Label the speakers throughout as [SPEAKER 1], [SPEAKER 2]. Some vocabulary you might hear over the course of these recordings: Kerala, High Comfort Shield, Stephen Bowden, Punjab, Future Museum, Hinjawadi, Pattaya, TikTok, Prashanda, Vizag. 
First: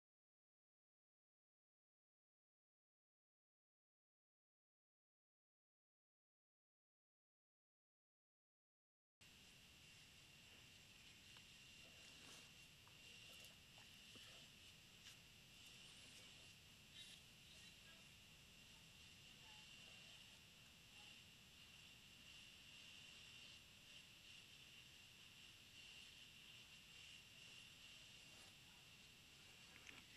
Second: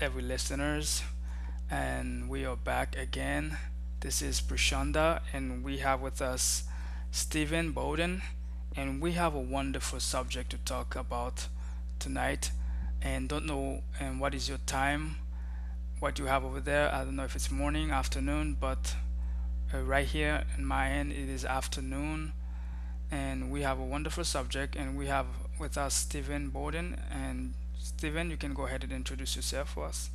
[SPEAKER 1] every listeners, and we are back again. This is Prashanda, and we have with us Stephen Bowden, and we have a wonderful subject to talk about tonight. And don't know and what is your time, what you have over there. I don't know if it's morning, afternoon, but right here in my end, it is afternoon, and we have a wonderful subject. And we have with us Stephen Bowden. And Stephen, you can go ahead and introduce yourself for us.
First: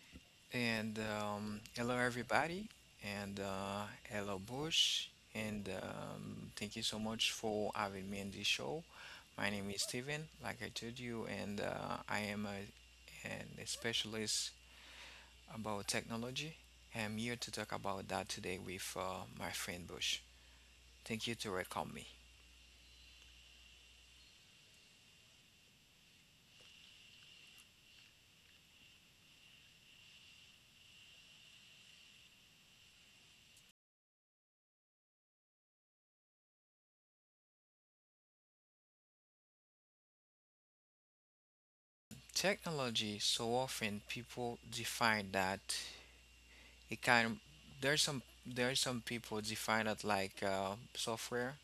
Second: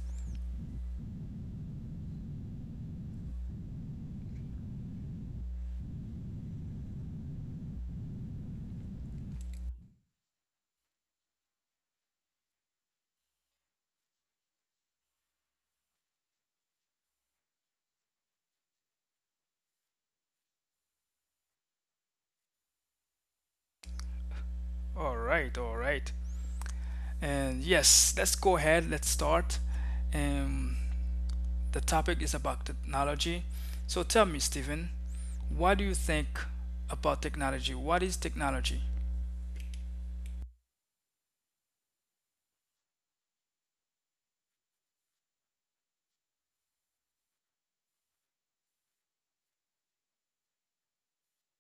[SPEAKER 2] And Hello, everybody. And Hello, Bush. And Thank you so much for having me in this show. My name is Steven, like I told you, and I am a specialist about technology. I'm here to talk about that today with my friend Bush. Thank you to welcome me.
[SPEAKER 1] All right, all right. And yes, let's go ahead. Let's start. Um, the topic is about technology. So tell me, Stephen, what do you think about technology? What is technology?
[SPEAKER 2] Technology, so often people define that it kind of, there's some people define it like software.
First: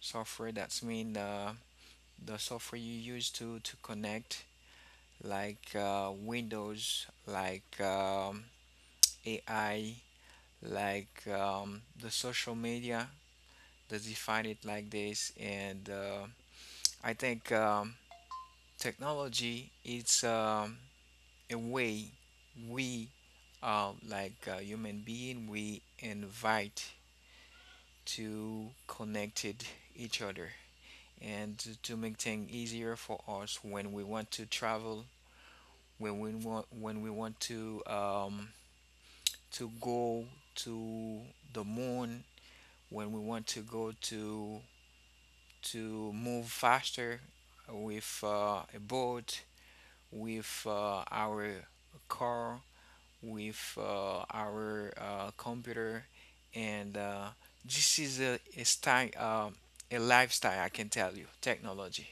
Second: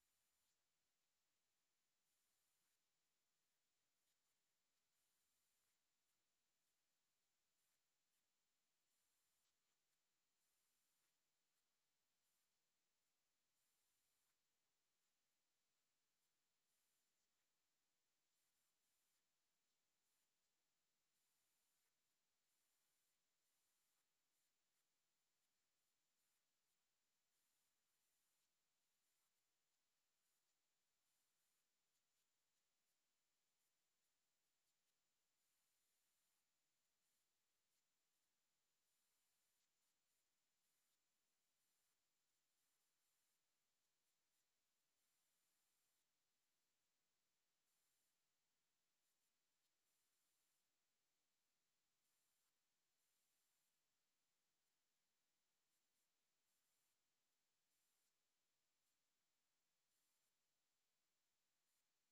[SPEAKER 2] Software, that's mean the software you use to connect, like Windows, like AI, like the social media. They define it like this, and I think technology is a way we like human being we invite to connected each other and to make things easier for us when we want to travel, when we want, when we want to go to the moon, when we want to go to move faster with a boat, with our car, with our computer, and this is a style, a lifestyle. I can tell you, technology.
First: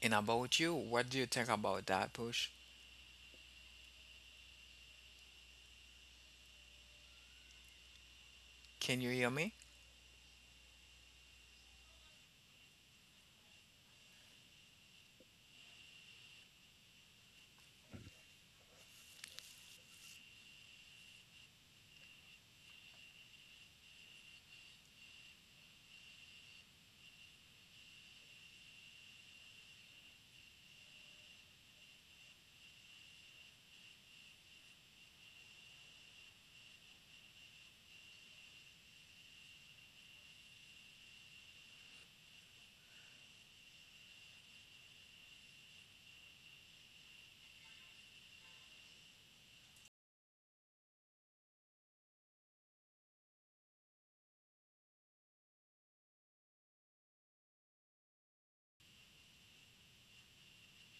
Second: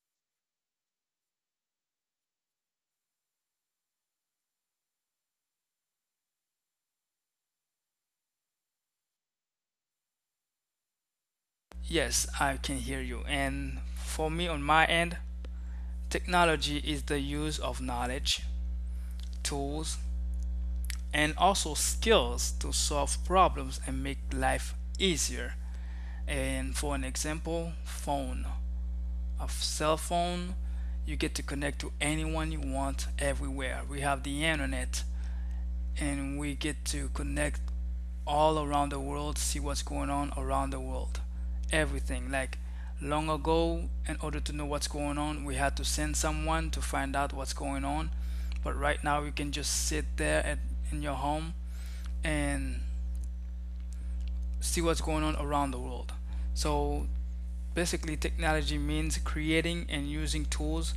[SPEAKER 2] And about you, what do you think about that, Push? Can you hear me?
[SPEAKER 1] Yes, I can hear you. And for me, on my end, technology is the use of knowledge, tools, and also skills to solve problems and make life easier. And for an example, phone. A cell phone, you get to connect to anyone you want everywhere. We have the internet and we get to connect all around the world, see what's going on around the world. Everything. Like long ago, in order to know what's going on, we had to send someone to find out what's going on. But right now, we can just sit there at, in your home and see what's going on around the world. So basically, technology means creating and using tools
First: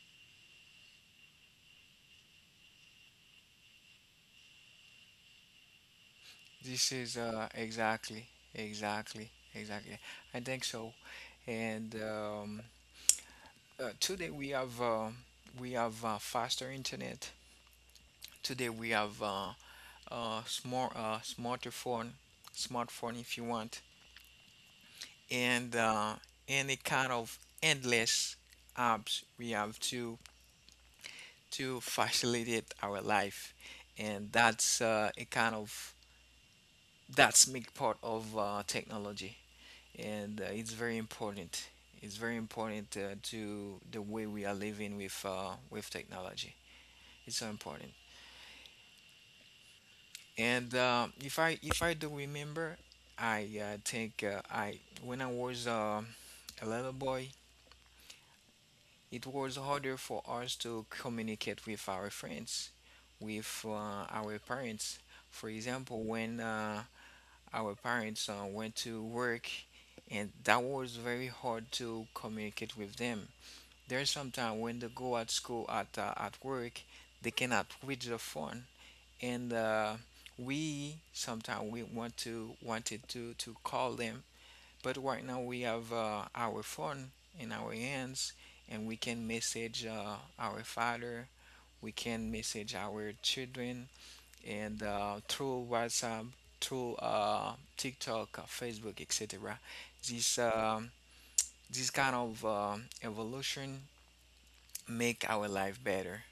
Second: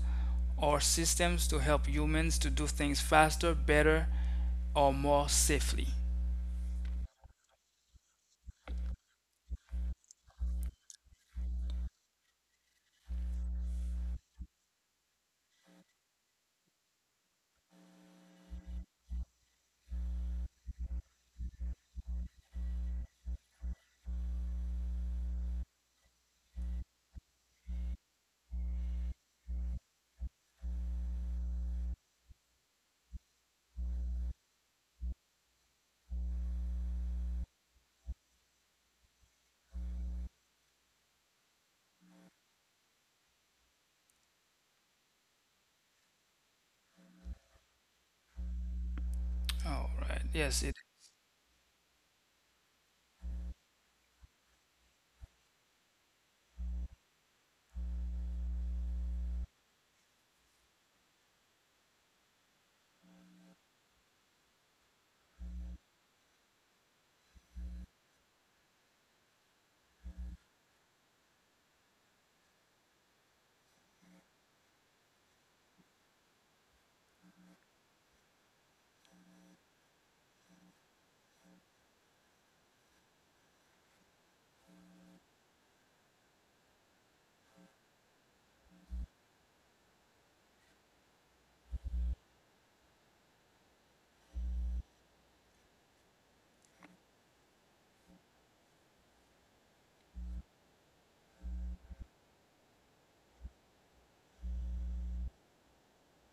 [SPEAKER 1] or systems to help humans to do things faster, better, or more safely.
[SPEAKER 2] This is exactly, exactly, exactly. I think so. And Today we have faster internet. Today we have smart smartphone, smartphone if you want, and any kind of endless apps we have to facilitate our life, and that's make part of technology. And it's very important. It's very important to the way we are living with technology. It's so important.
[SPEAKER 1] All right. Yes, it
[SPEAKER 2] And If I do remember, I think I when I was a little boy, it was harder for us to communicate with our friends, with our parents. For example, when our parents went to work, and that was very hard to communicate with them. There's sometimes when they go at school, at work, they cannot reach the phone, and we sometimes we want to wanted to call them, but right now we have our phone in our hands, and we can message our father, we can message our children, and through WhatsApp, through TikTok, Facebook, etc. This um this kind of evolution make our life better,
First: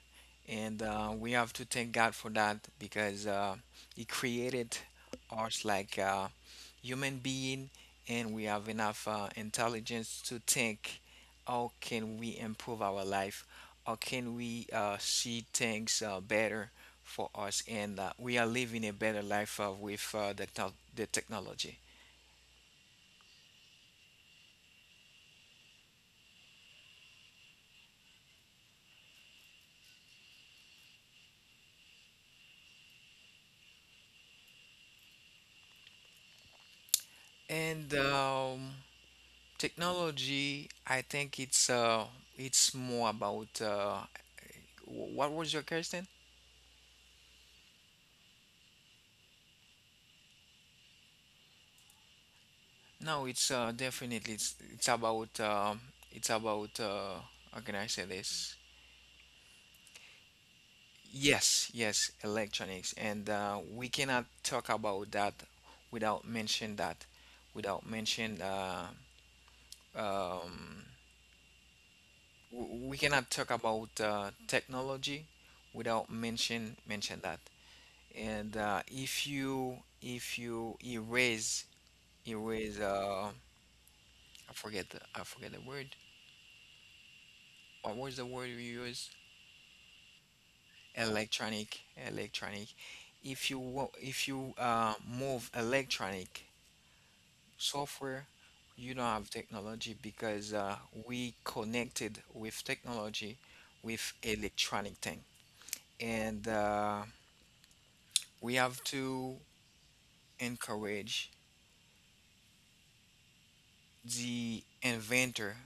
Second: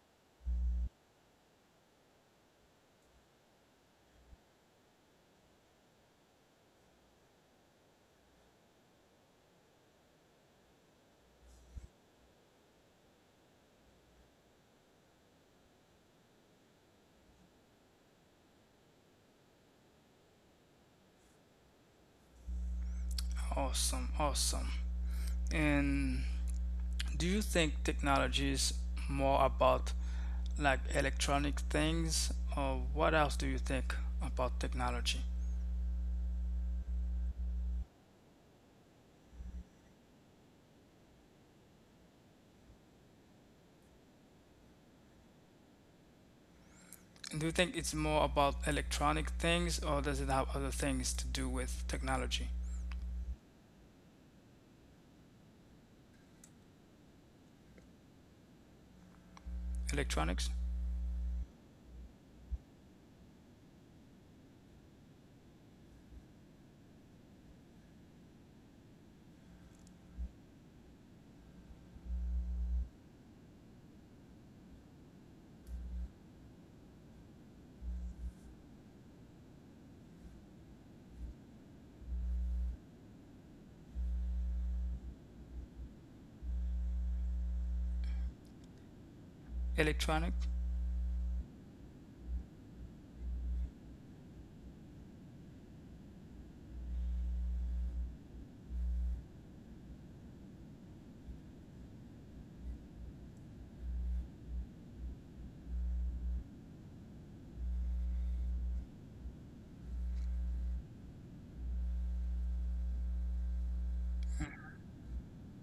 [SPEAKER 2] and we have to thank God for that, because He created us like a human being, and we have enough intelligence to think, how can we improve our life? How can we see things better for us? And we are living a better life with the technology.
[SPEAKER 1] awesome, awesome. And do you think technology is more about like electronic things, or what else do you think about technology?
[SPEAKER 2] And Technology, I think it's more about what was your question?
[SPEAKER 1] Do you think it's more about electronic things, or does it have other things to do with technology?
[SPEAKER 2] No, it's definitely it's about it's about how can I say this?
[SPEAKER 1] Electronics?
[SPEAKER 2] Yes, yes, electronics, and we cannot talk about that, without mention um, we cannot talk about technology without mention that. And if you erase, I forget the word. What was the word you used?
[SPEAKER 1] Electronic?
[SPEAKER 2] Electronic, electronic. If you move electronic software, you don't have technology, because we connected with technology, with electronic thing, and we have to encourage the inventor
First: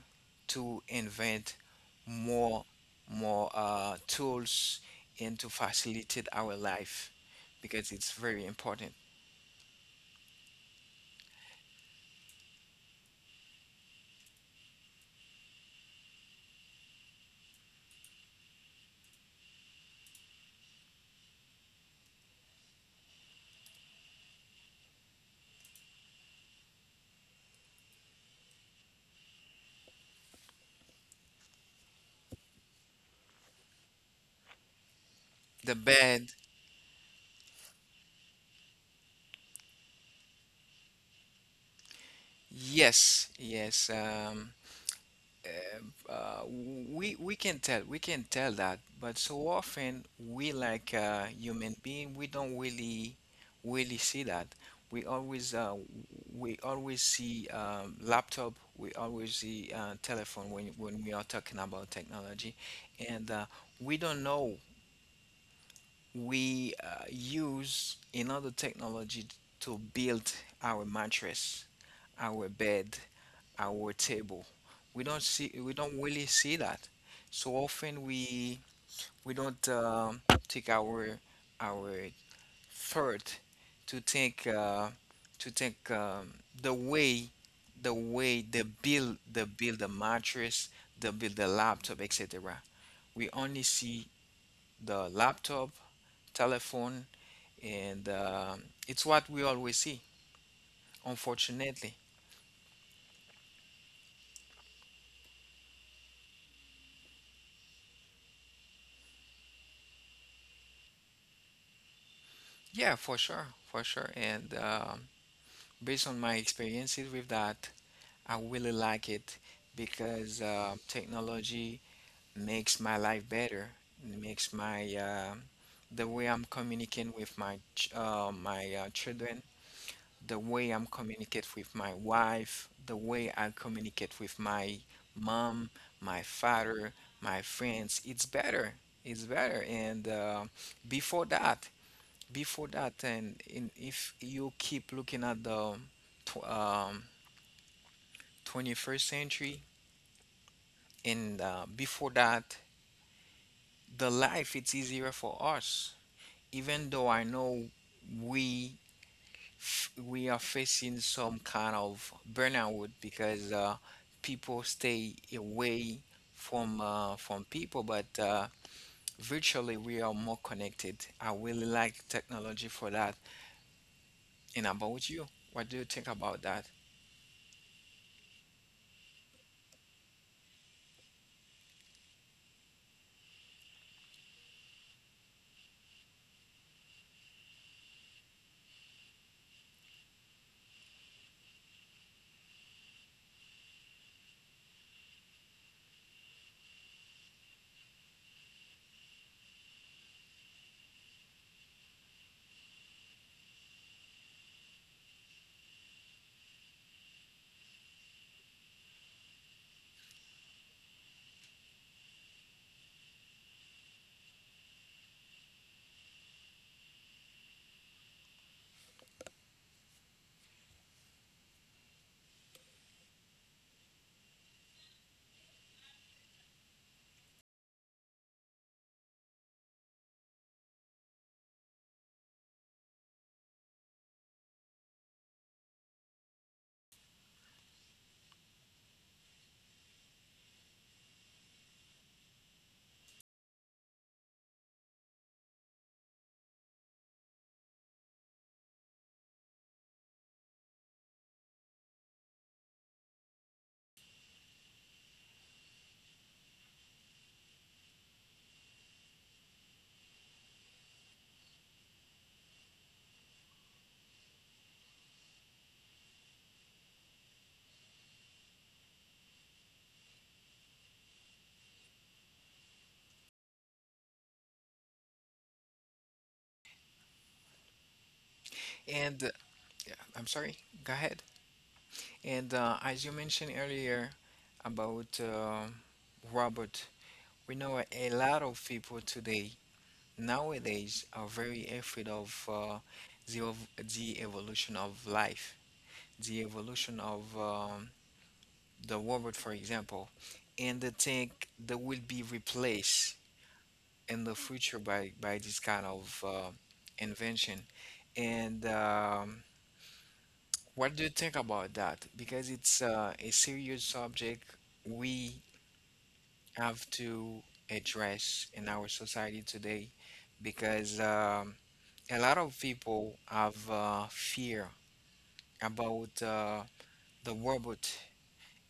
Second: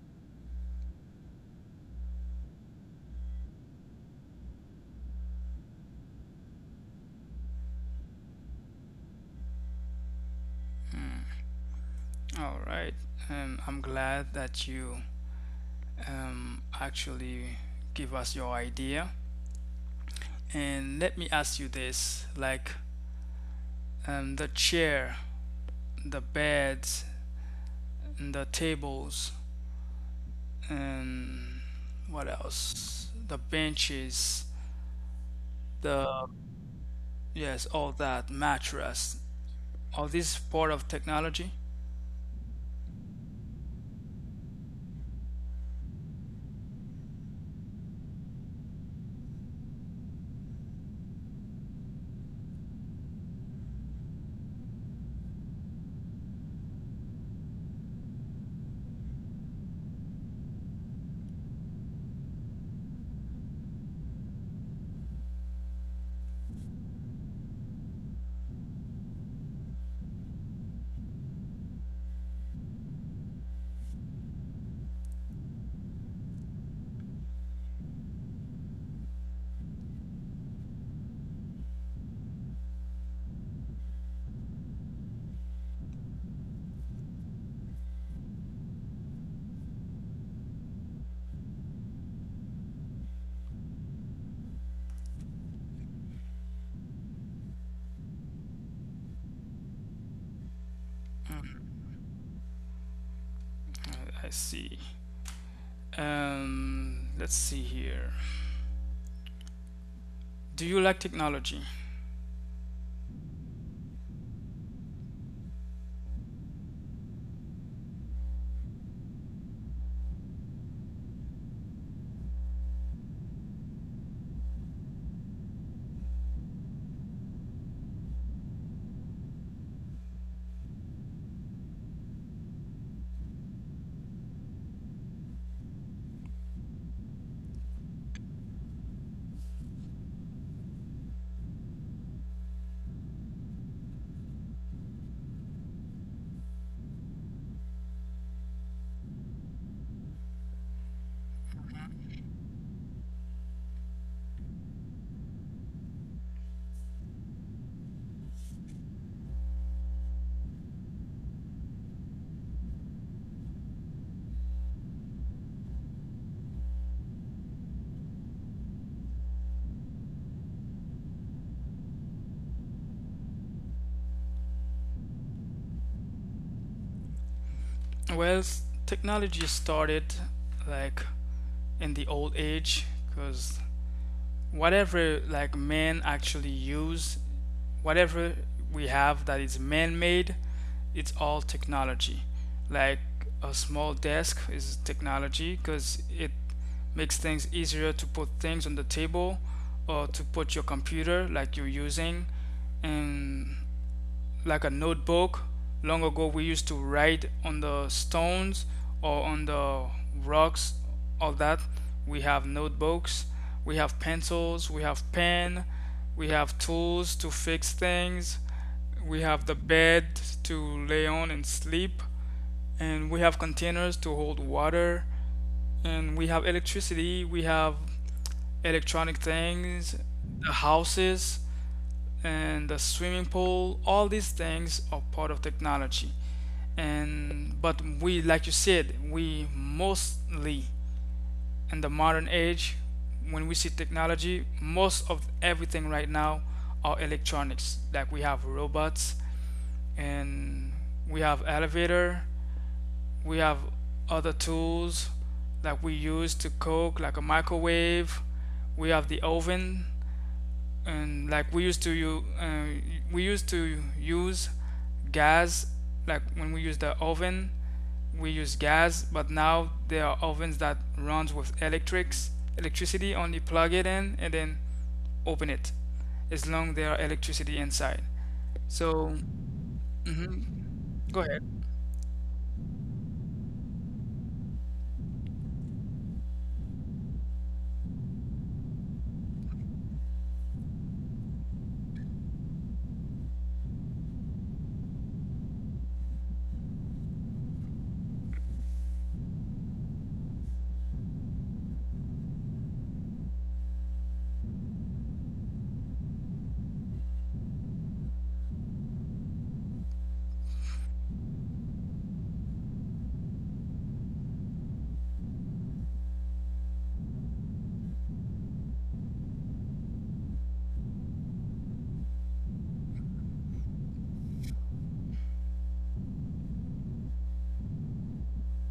[SPEAKER 2] to invent more, more tools, and to facilitate our life because it's very important.
[SPEAKER 1] All right. I'm glad that you actually give us your idea. And let me ask you this, like the chair, the beds, and the tables, and what else? The benches,
[SPEAKER 2] The
[SPEAKER 1] the
[SPEAKER 2] bad.
[SPEAKER 1] yes, all that mattress. All this part of technology.
[SPEAKER 2] Yes, yes. We can tell, that, but so often we, like human being, we don't really really see that. We always uh, we always see laptop. We always see telephone when we are talking about technology, and we don't know we use another technology to build our mattress, our bed, our table. We don't see, we don't really see that. So often we don't take our our thought to think uh, to think the way, they build, a mattress, they build a laptop, etc. We only see the laptop, telephone, and it's what we always see, unfortunately.
[SPEAKER 1] I see. Let's see here. Do you like technology?
[SPEAKER 2] Yeah, for sure, for sure. And Based on my experiences with that, I really like it because technology makes my life better. It makes my the way I'm communicating with my children, the way I'm communicate with my wife, the way I communicate with my mom, my father, my friends. It's better. It's better. And before that, before that, if you keep looking at the tw- um, 21st century, and before that, the life it's easier for us, even though I know we we are facing some kind of burnout because people stay away from people, but virtually we are more connected. I really like technology for that. And about you, what do you think about that?
[SPEAKER 1] Well, technology started like in the old age because whatever like men actually use, whatever we have that is man-made, it's all technology. Like a small desk is technology because it makes things easier to put things on the table or to put your computer like you're using and like a notebook. Long ago, we used to write on the stones or on the rocks, all that. We have notebooks, we have pencils, we have pen, we have tools to fix things, we have the bed to lay on and sleep, and we have containers to hold water, and we have electricity, we have electronic things, the houses and the swimming pool, all these things are part of technology. And but we, like you said, we mostly in the modern age, when we see technology, most of everything right now are electronics, like we have robots, and we have elevator, we have other tools that we use to cook, like a microwave, we have the oven. And like we used to use we used to use gas, like when we use the oven we use gas, but now there are ovens that runs with electrics, electricity. Only plug it in and then open it, as long there are electricity inside, so
[SPEAKER 2] And I'm
[SPEAKER 1] mhm,
[SPEAKER 2] sorry, go
[SPEAKER 1] go
[SPEAKER 2] ahead.
[SPEAKER 1] ahead.
[SPEAKER 2] And as you mentioned earlier about Robert, we know a lot of people today, nowadays, are very afraid of the of the evolution of life, the evolution of the robot, for example, and they think they will be replaced in the future by this kind of invention. And What do you think about that? Because it's a serious subject we have to address in our society today, because a lot of people have fear about the robot.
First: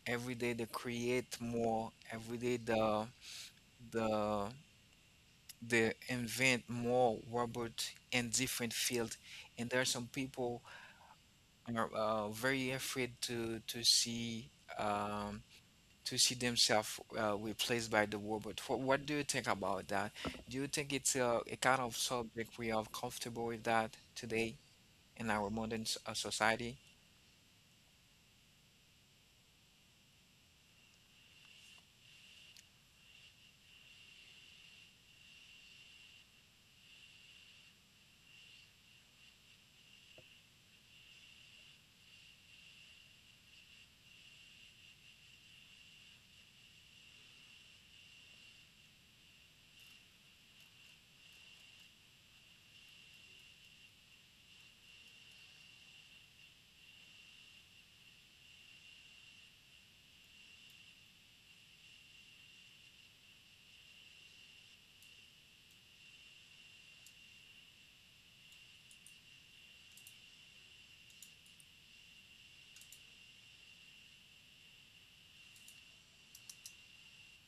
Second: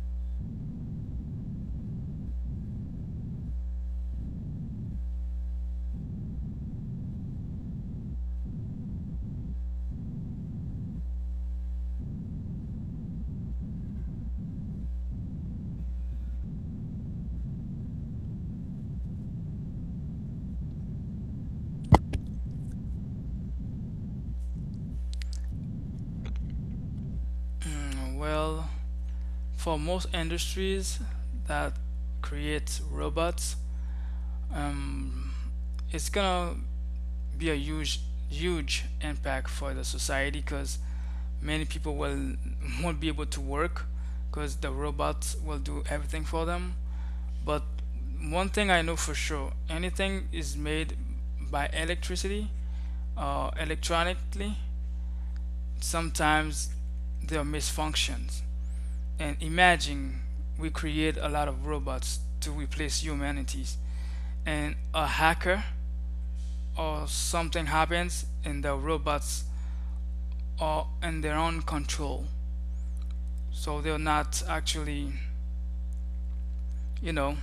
[SPEAKER 2] Every day they create more, every day the they invent more robot in different field, and there are some people are very afraid to see um, to see themselves replaced by the robot. What do you think about that? Do you think it's a kind of subject we are comfortable with that today in our modern society?
[SPEAKER 1] Mm, well, for most industries that create robots, um, it's gonna be a huge, huge impact for the society, because many people will won't be able to work because the robots will do everything for them. But one thing I know for sure, anything is made by electricity or electronically, sometimes there are misfunctions. And imagine we create a lot of robots to replace humanities, and a hacker or something happens and the robots are in their own control. So they're not actually, you know,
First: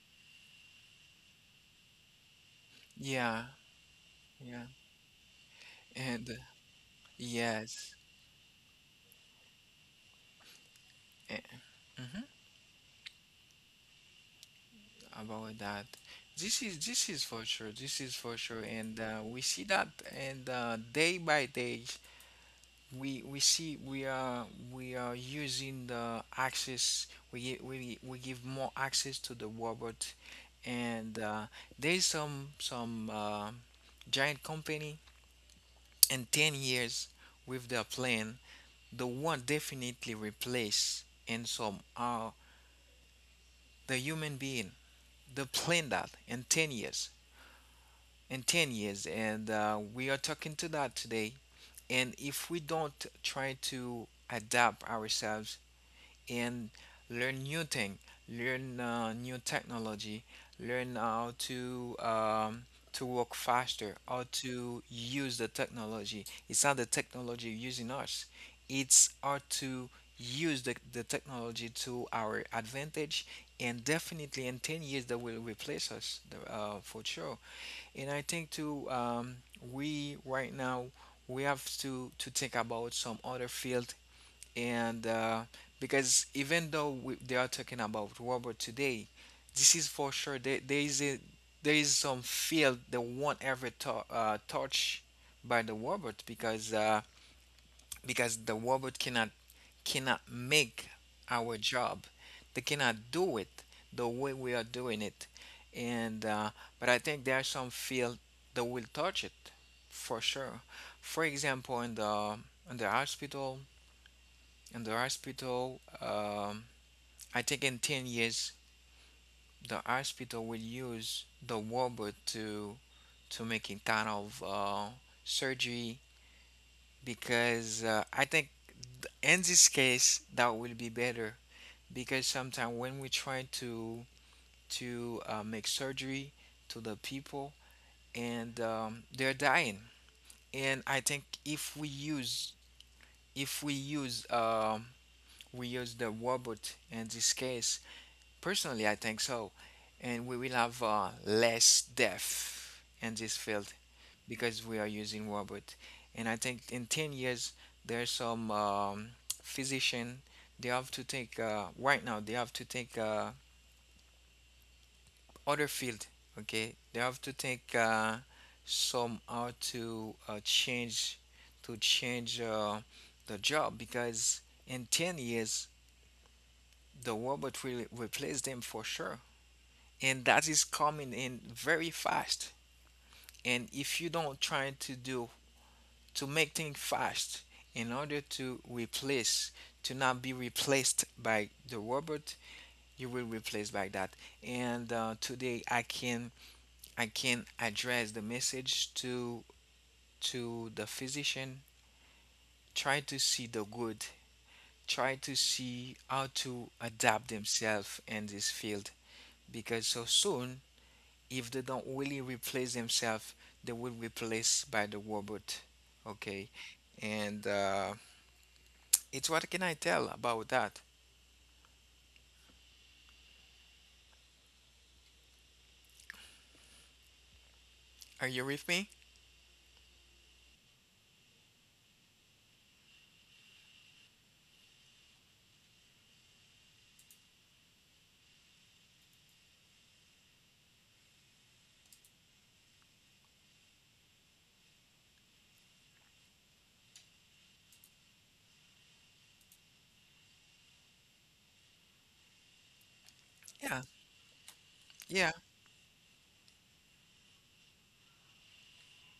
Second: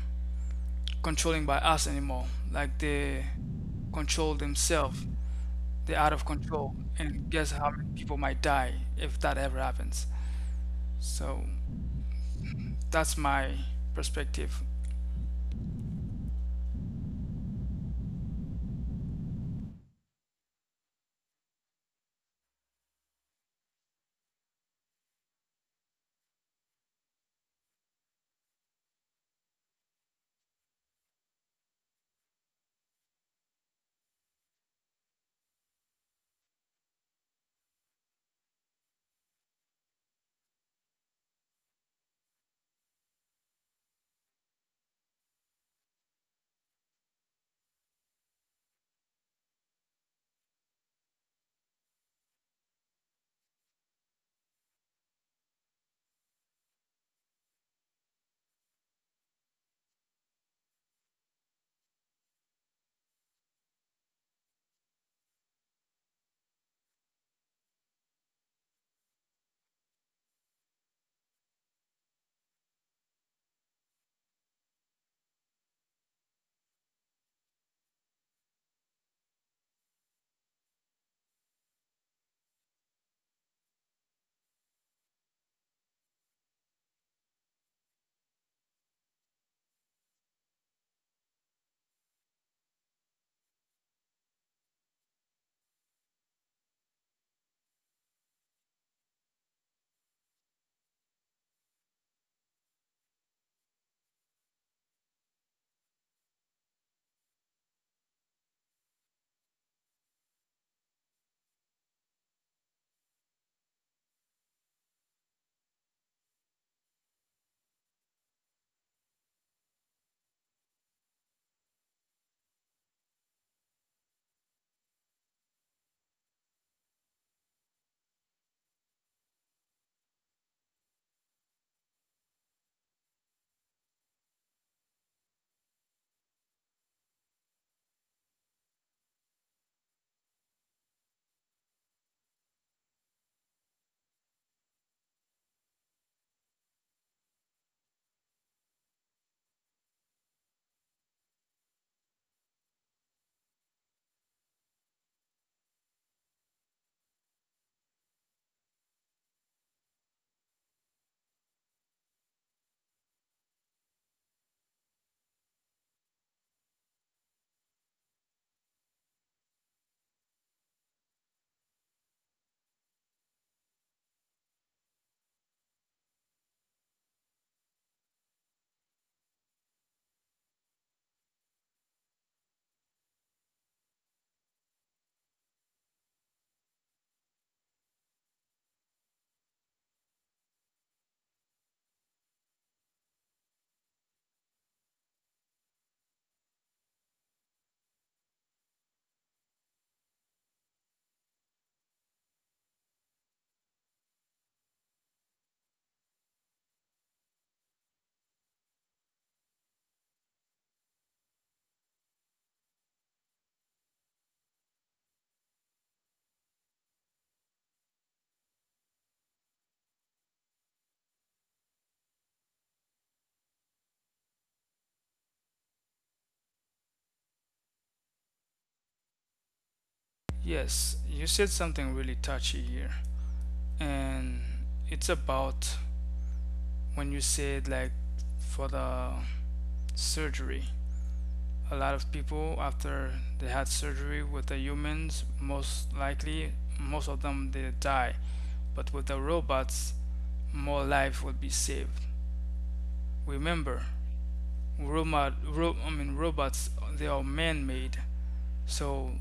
[SPEAKER 1] controlling by us anymore. Like they
[SPEAKER 2] Yeah,
[SPEAKER 1] control
[SPEAKER 2] yeah,
[SPEAKER 1] themselves. They're out of
[SPEAKER 2] and
[SPEAKER 1] control. And guess how many
[SPEAKER 2] yes,
[SPEAKER 1] people might die if that ever happens.
[SPEAKER 2] eh,
[SPEAKER 1] So
[SPEAKER 2] mm-hmm,
[SPEAKER 1] that's my perspective.
[SPEAKER 2] about that. This is, this is for sure. This is for sure, and we see that, and day by day, we are using the access. We gi- We give more access to the robot, and there's some giant company in 10 years, with their plan they want definitely replace in some the human being. They plan that in 10 years, in 10 years, and we are talking to that today. And if we don't try to adapt ourselves and learn new thing, learn new technology, learn how to work faster, how to use the technology. It's not the technology using us; it's how to use the technology to our advantage. And definitely in 10 years, they will replace us for sure. And I think too, we right now, we have to think about some other field, and because even though they are talking about robot today, this is for sure, there is a there is some field that won't ever touch by the robot, because the robot cannot make our job. They cannot do it the way we are doing it, and but I think there are some field that will touch it for sure. For example, in the hospital, in the hospital, I think in 10 years, the hospital will use the robot to make it kind of surgery, because I think in this case that will be better, because sometimes when we try to make surgery to the people, and they're dying. And I think if we use, if we use we use the robot in this case. Personally, I think so. And we will have less death in this field because we are using robot. And I think in 10 years, there's some physician, they have to take, right now, they have to take other field, okay? They have to take some how to change, to change the job, because in 10 years, the robot will replace them for sure. And that is coming in very fast, and if you don't try to do, to make things fast, in order to replace, to not be replaced by the robot, you will replace by that. And today I can, I can address the message to the physician: try to see the good, try to see how to adapt themselves in this field, because so soon, if they don't really replace themselves, they will be replaced by the robot. Okay, and it's what can I tell about that? Are you with me?
[SPEAKER 1] Yes, you said something really touchy here. And it's about when you said, like, for the surgery. A lot of people after they had surgery with the humans, most likely most of them they die, but with the robots more life would be saved. Remember,
[SPEAKER 2] Yeah, yeah.
[SPEAKER 1] I mean robots, they are man-made, so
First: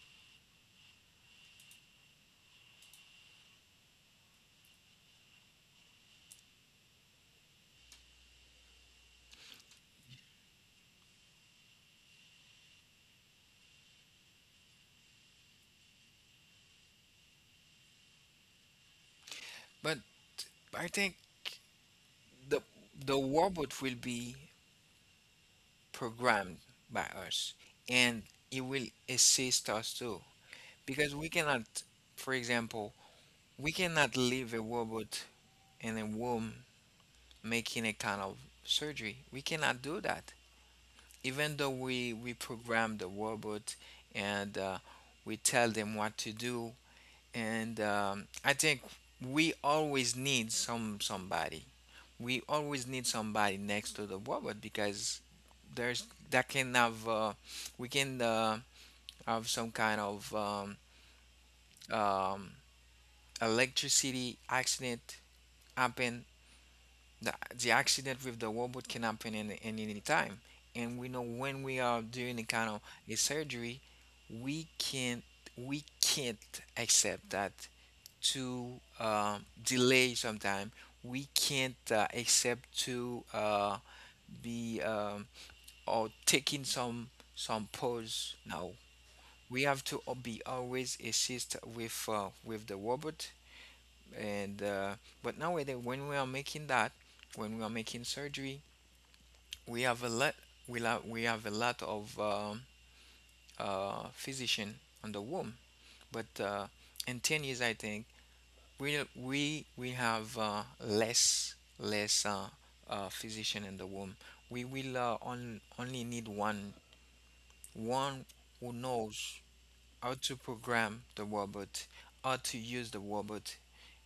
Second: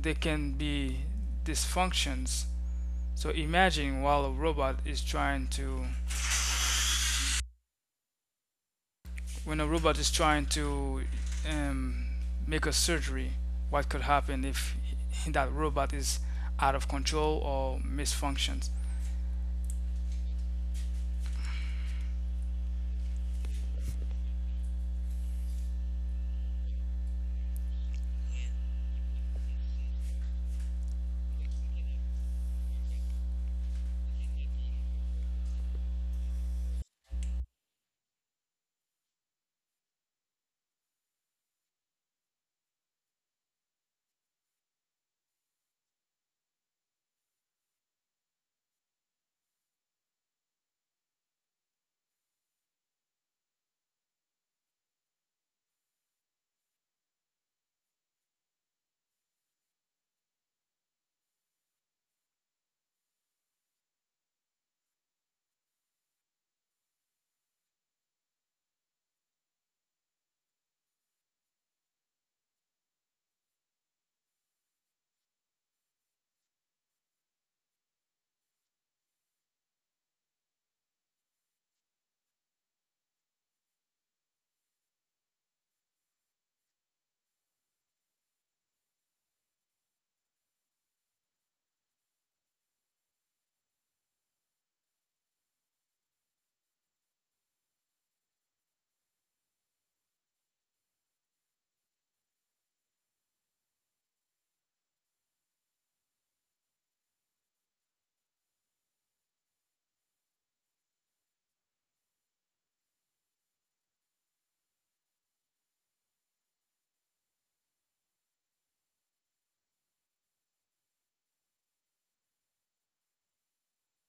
[SPEAKER 1] they can be dysfunctions. So imagine while a robot is trying to, when a robot is trying to um, make a surgery, what could happen if that robot is out of control or misfunctions?
[SPEAKER 2] But I think the the robot will be programmed by us, and it will assist us too, because we cannot, for example, we cannot leave a robot in a room making a kind of surgery. We cannot do that even though we program the robot and we tell them what to do, and I think we always need somebody, we always need somebody next to the robot because there's that can have we can have some kind of um, electricity accident happen. The, the accident with the robot can happen in any time. And we know when we are doing a kind of a surgery, we can't, we can't accept that to delay sometime. We can't accept to be or taking some pause. No, we have to be always assist with the robot. And but nowadays, when we are making that, when we are making surgery, we have a lot, we have a lot of physician on the womb, but in 10 years I think we have less physician in the womb. We will only need one, one who knows how to program the robot, how to use the robot,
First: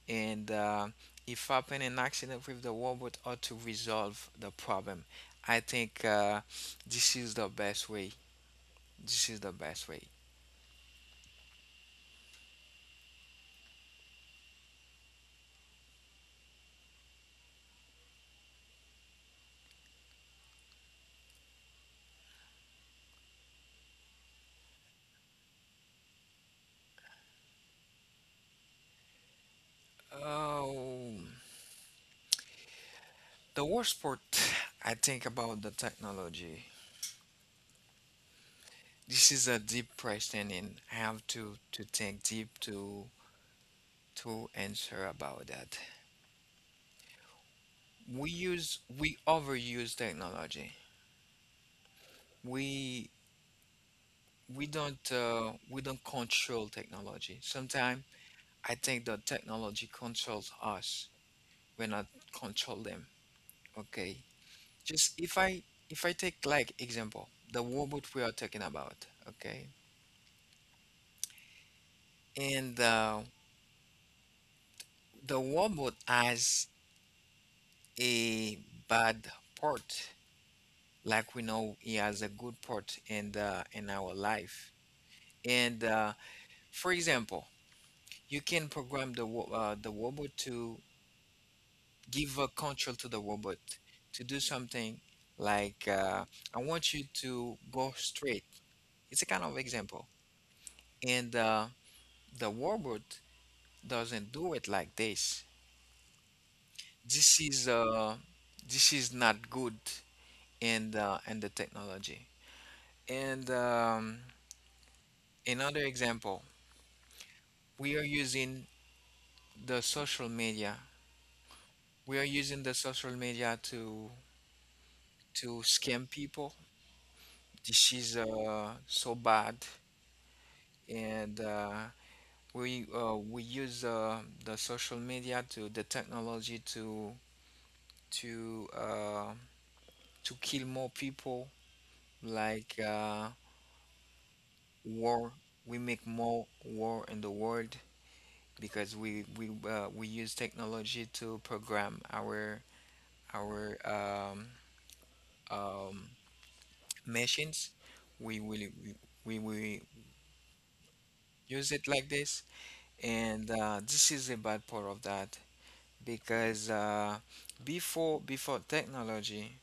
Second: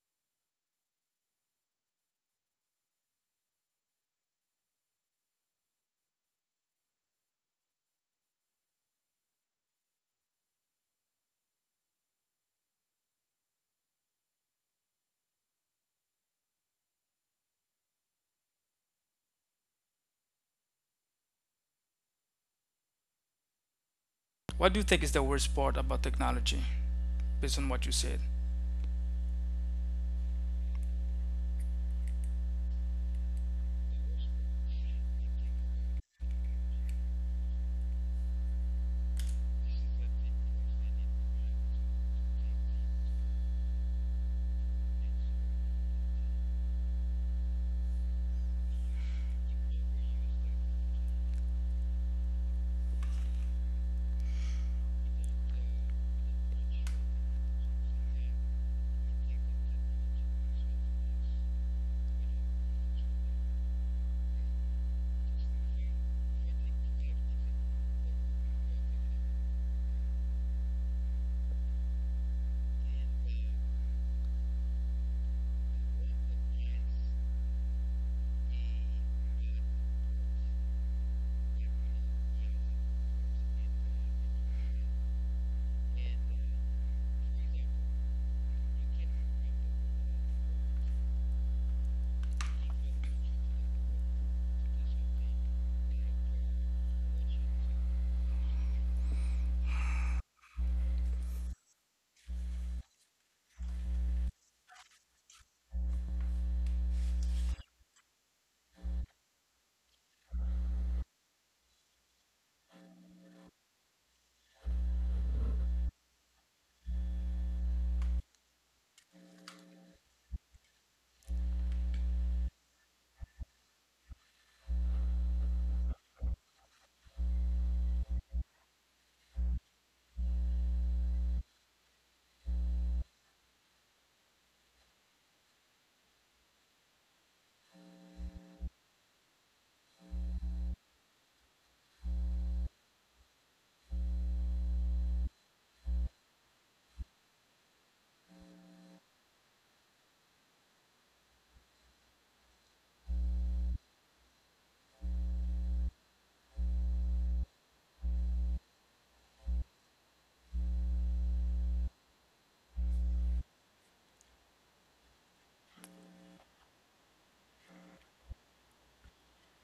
[SPEAKER 2] and if happen an accident with the robot how to resolve the problem. I think this is the best way. This is the best way.
[SPEAKER 1] What do you think is the worst part about technology, based on what you said?
[SPEAKER 2] Oh, the worst part I think about the technology. This is a deep question, and I have to think deep to answer about that. We use, we overuse technology. We, we don't control technology. Sometimes I think the technology controls us. We're not control them. Okay. Just if I, if I take like example the robot we are talking about. Okay. And the robot has a bad part, like we know he has a good part in the, in our life. And for example, you can program the the robot to give a control to the robot to do something like I want you to go straight. It's a kind of example, and the robot doesn't do it like this. This is uh, this is not good and the technology. And another example, we are using the social media. We are using the social media to scam people. This is so bad, and we use the social media to the technology to to uh, to kill more people, like war. We make more war in the world because we use technology to program our our um, um, machines. We will we, we will use it like this, and this is a bad part of that because before technology,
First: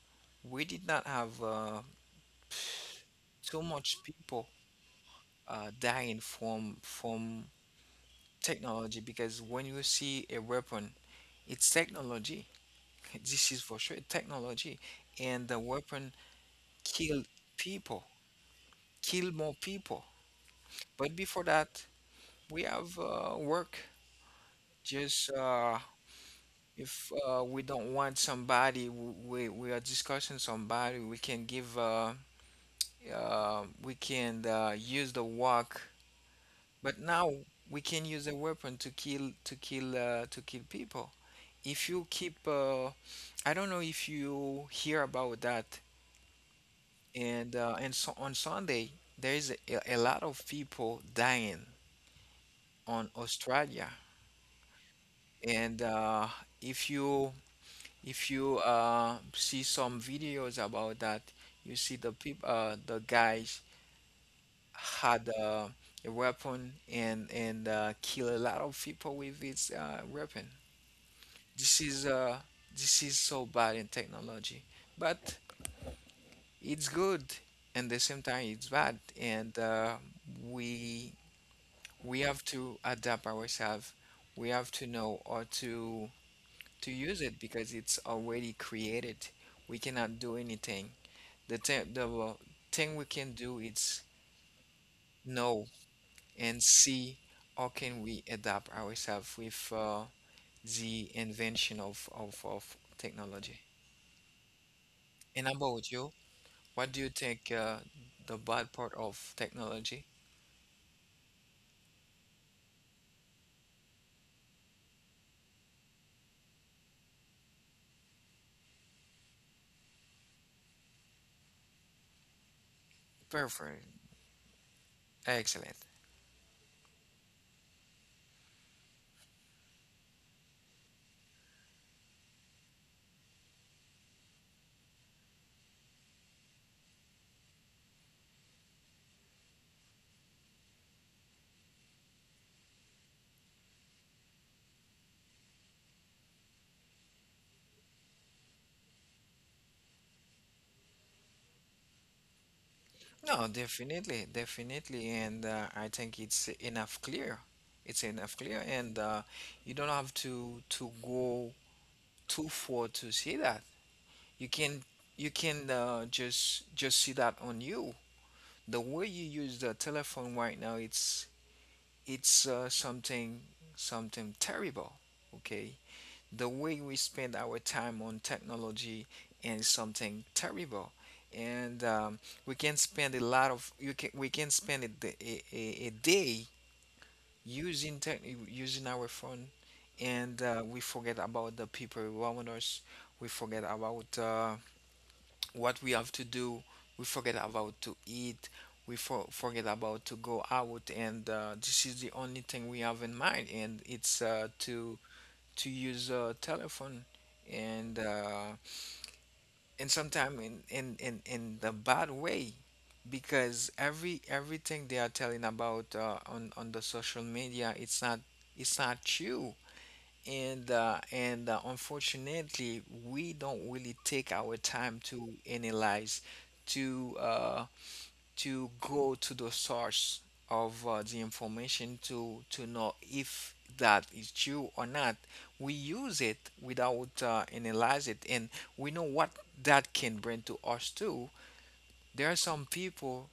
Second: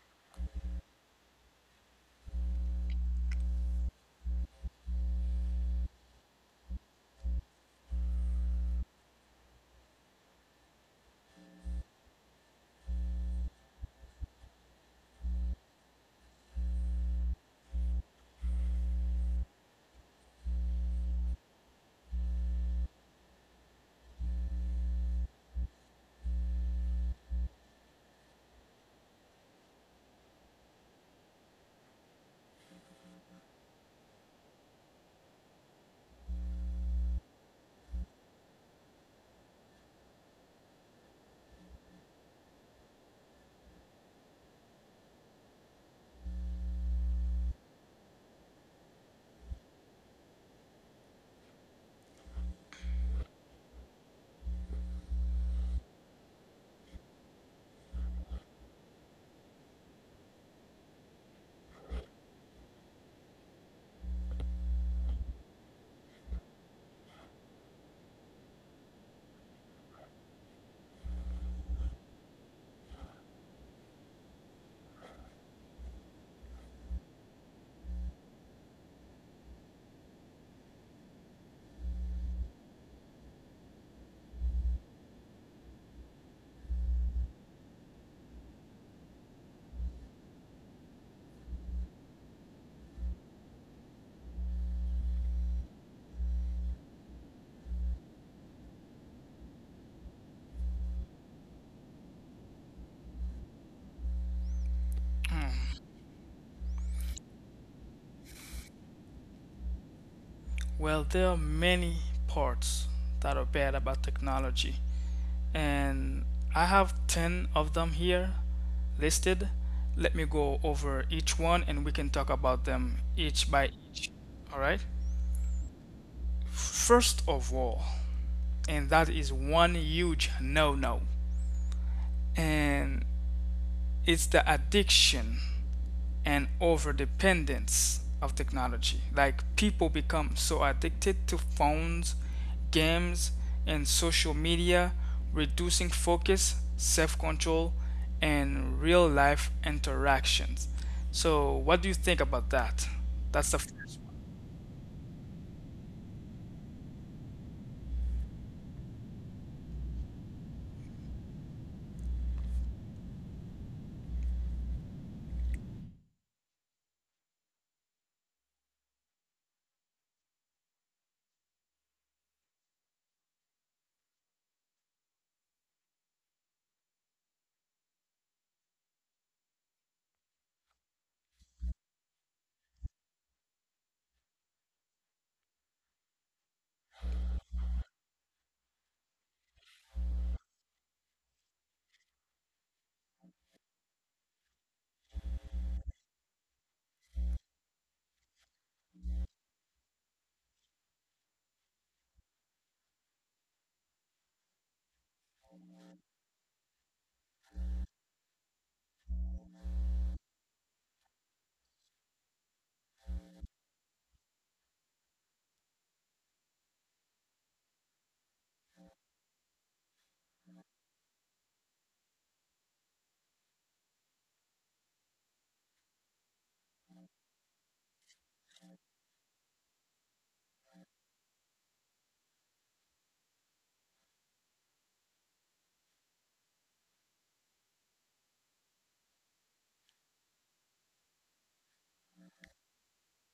[SPEAKER 2] we did not have too much people dying from technology, because when you see a weapon, it's technology. This is for sure technology, and the weapon kill people, kill more people. But before that, we have work. Just if we don't want somebody, we are discussing somebody. We can give, we can use the work. But now we can use a weapon to kill, to kill to kill people. If you keep, I don't know if you hear about that. And so on Sunday there is a lot of people dying on Australia, and if you, if you see some videos about that, you see the people the guys had a weapon and kill a lot of people with its weapon. This is this is so bad in technology, but it's good and the same time it's bad, and we we have to adapt ourselves. We have to know how to use it because it's already created. We cannot do anything. The thing, the thing we can do is know and see how can we adapt ourselves with the invention of technology. And about you, what do you think the bad part of technology?
[SPEAKER 1] Well, there are many parts that are bad about technology, and I have 10 of them here listed. Let me go over each one and we can talk about them each by
[SPEAKER 2] Perfect.
[SPEAKER 1] each. All right?
[SPEAKER 2] Excellent.
[SPEAKER 1] First of all, and that is one huge no-no, and it's the addiction and over dependence of technology, like people become so addicted to phones, games, and social media, reducing focus, self-control, and real life interactions. So what do you think about that?
[SPEAKER 2] No,
[SPEAKER 1] That's the first.
[SPEAKER 2] definitely, definitely, and I think it's enough clear. It's enough clear, and you don't have to go too far to see that. You can, you can just see that on you. The way you use the telephone right now, it's, something, something terrible. Okay, the way we spend our time on technology is something terrible, and we can spend a lot of, you can we can spend a, d- a day using tech using our phone, and we forget about the people around us. We forget about what we have to do. We forget about to eat. Forget about to go out, and this is the only thing we have in mind, and it's to use a telephone, and uh, and sometimes in the bad way, because everything they are telling about on the social media, it's not, it's not true, and unfortunately we don't really take our time to analyze, to uh, to go to the source of the information to know if that is true or not. We use it without analyze it, and we know what that can bring to us too. There are some people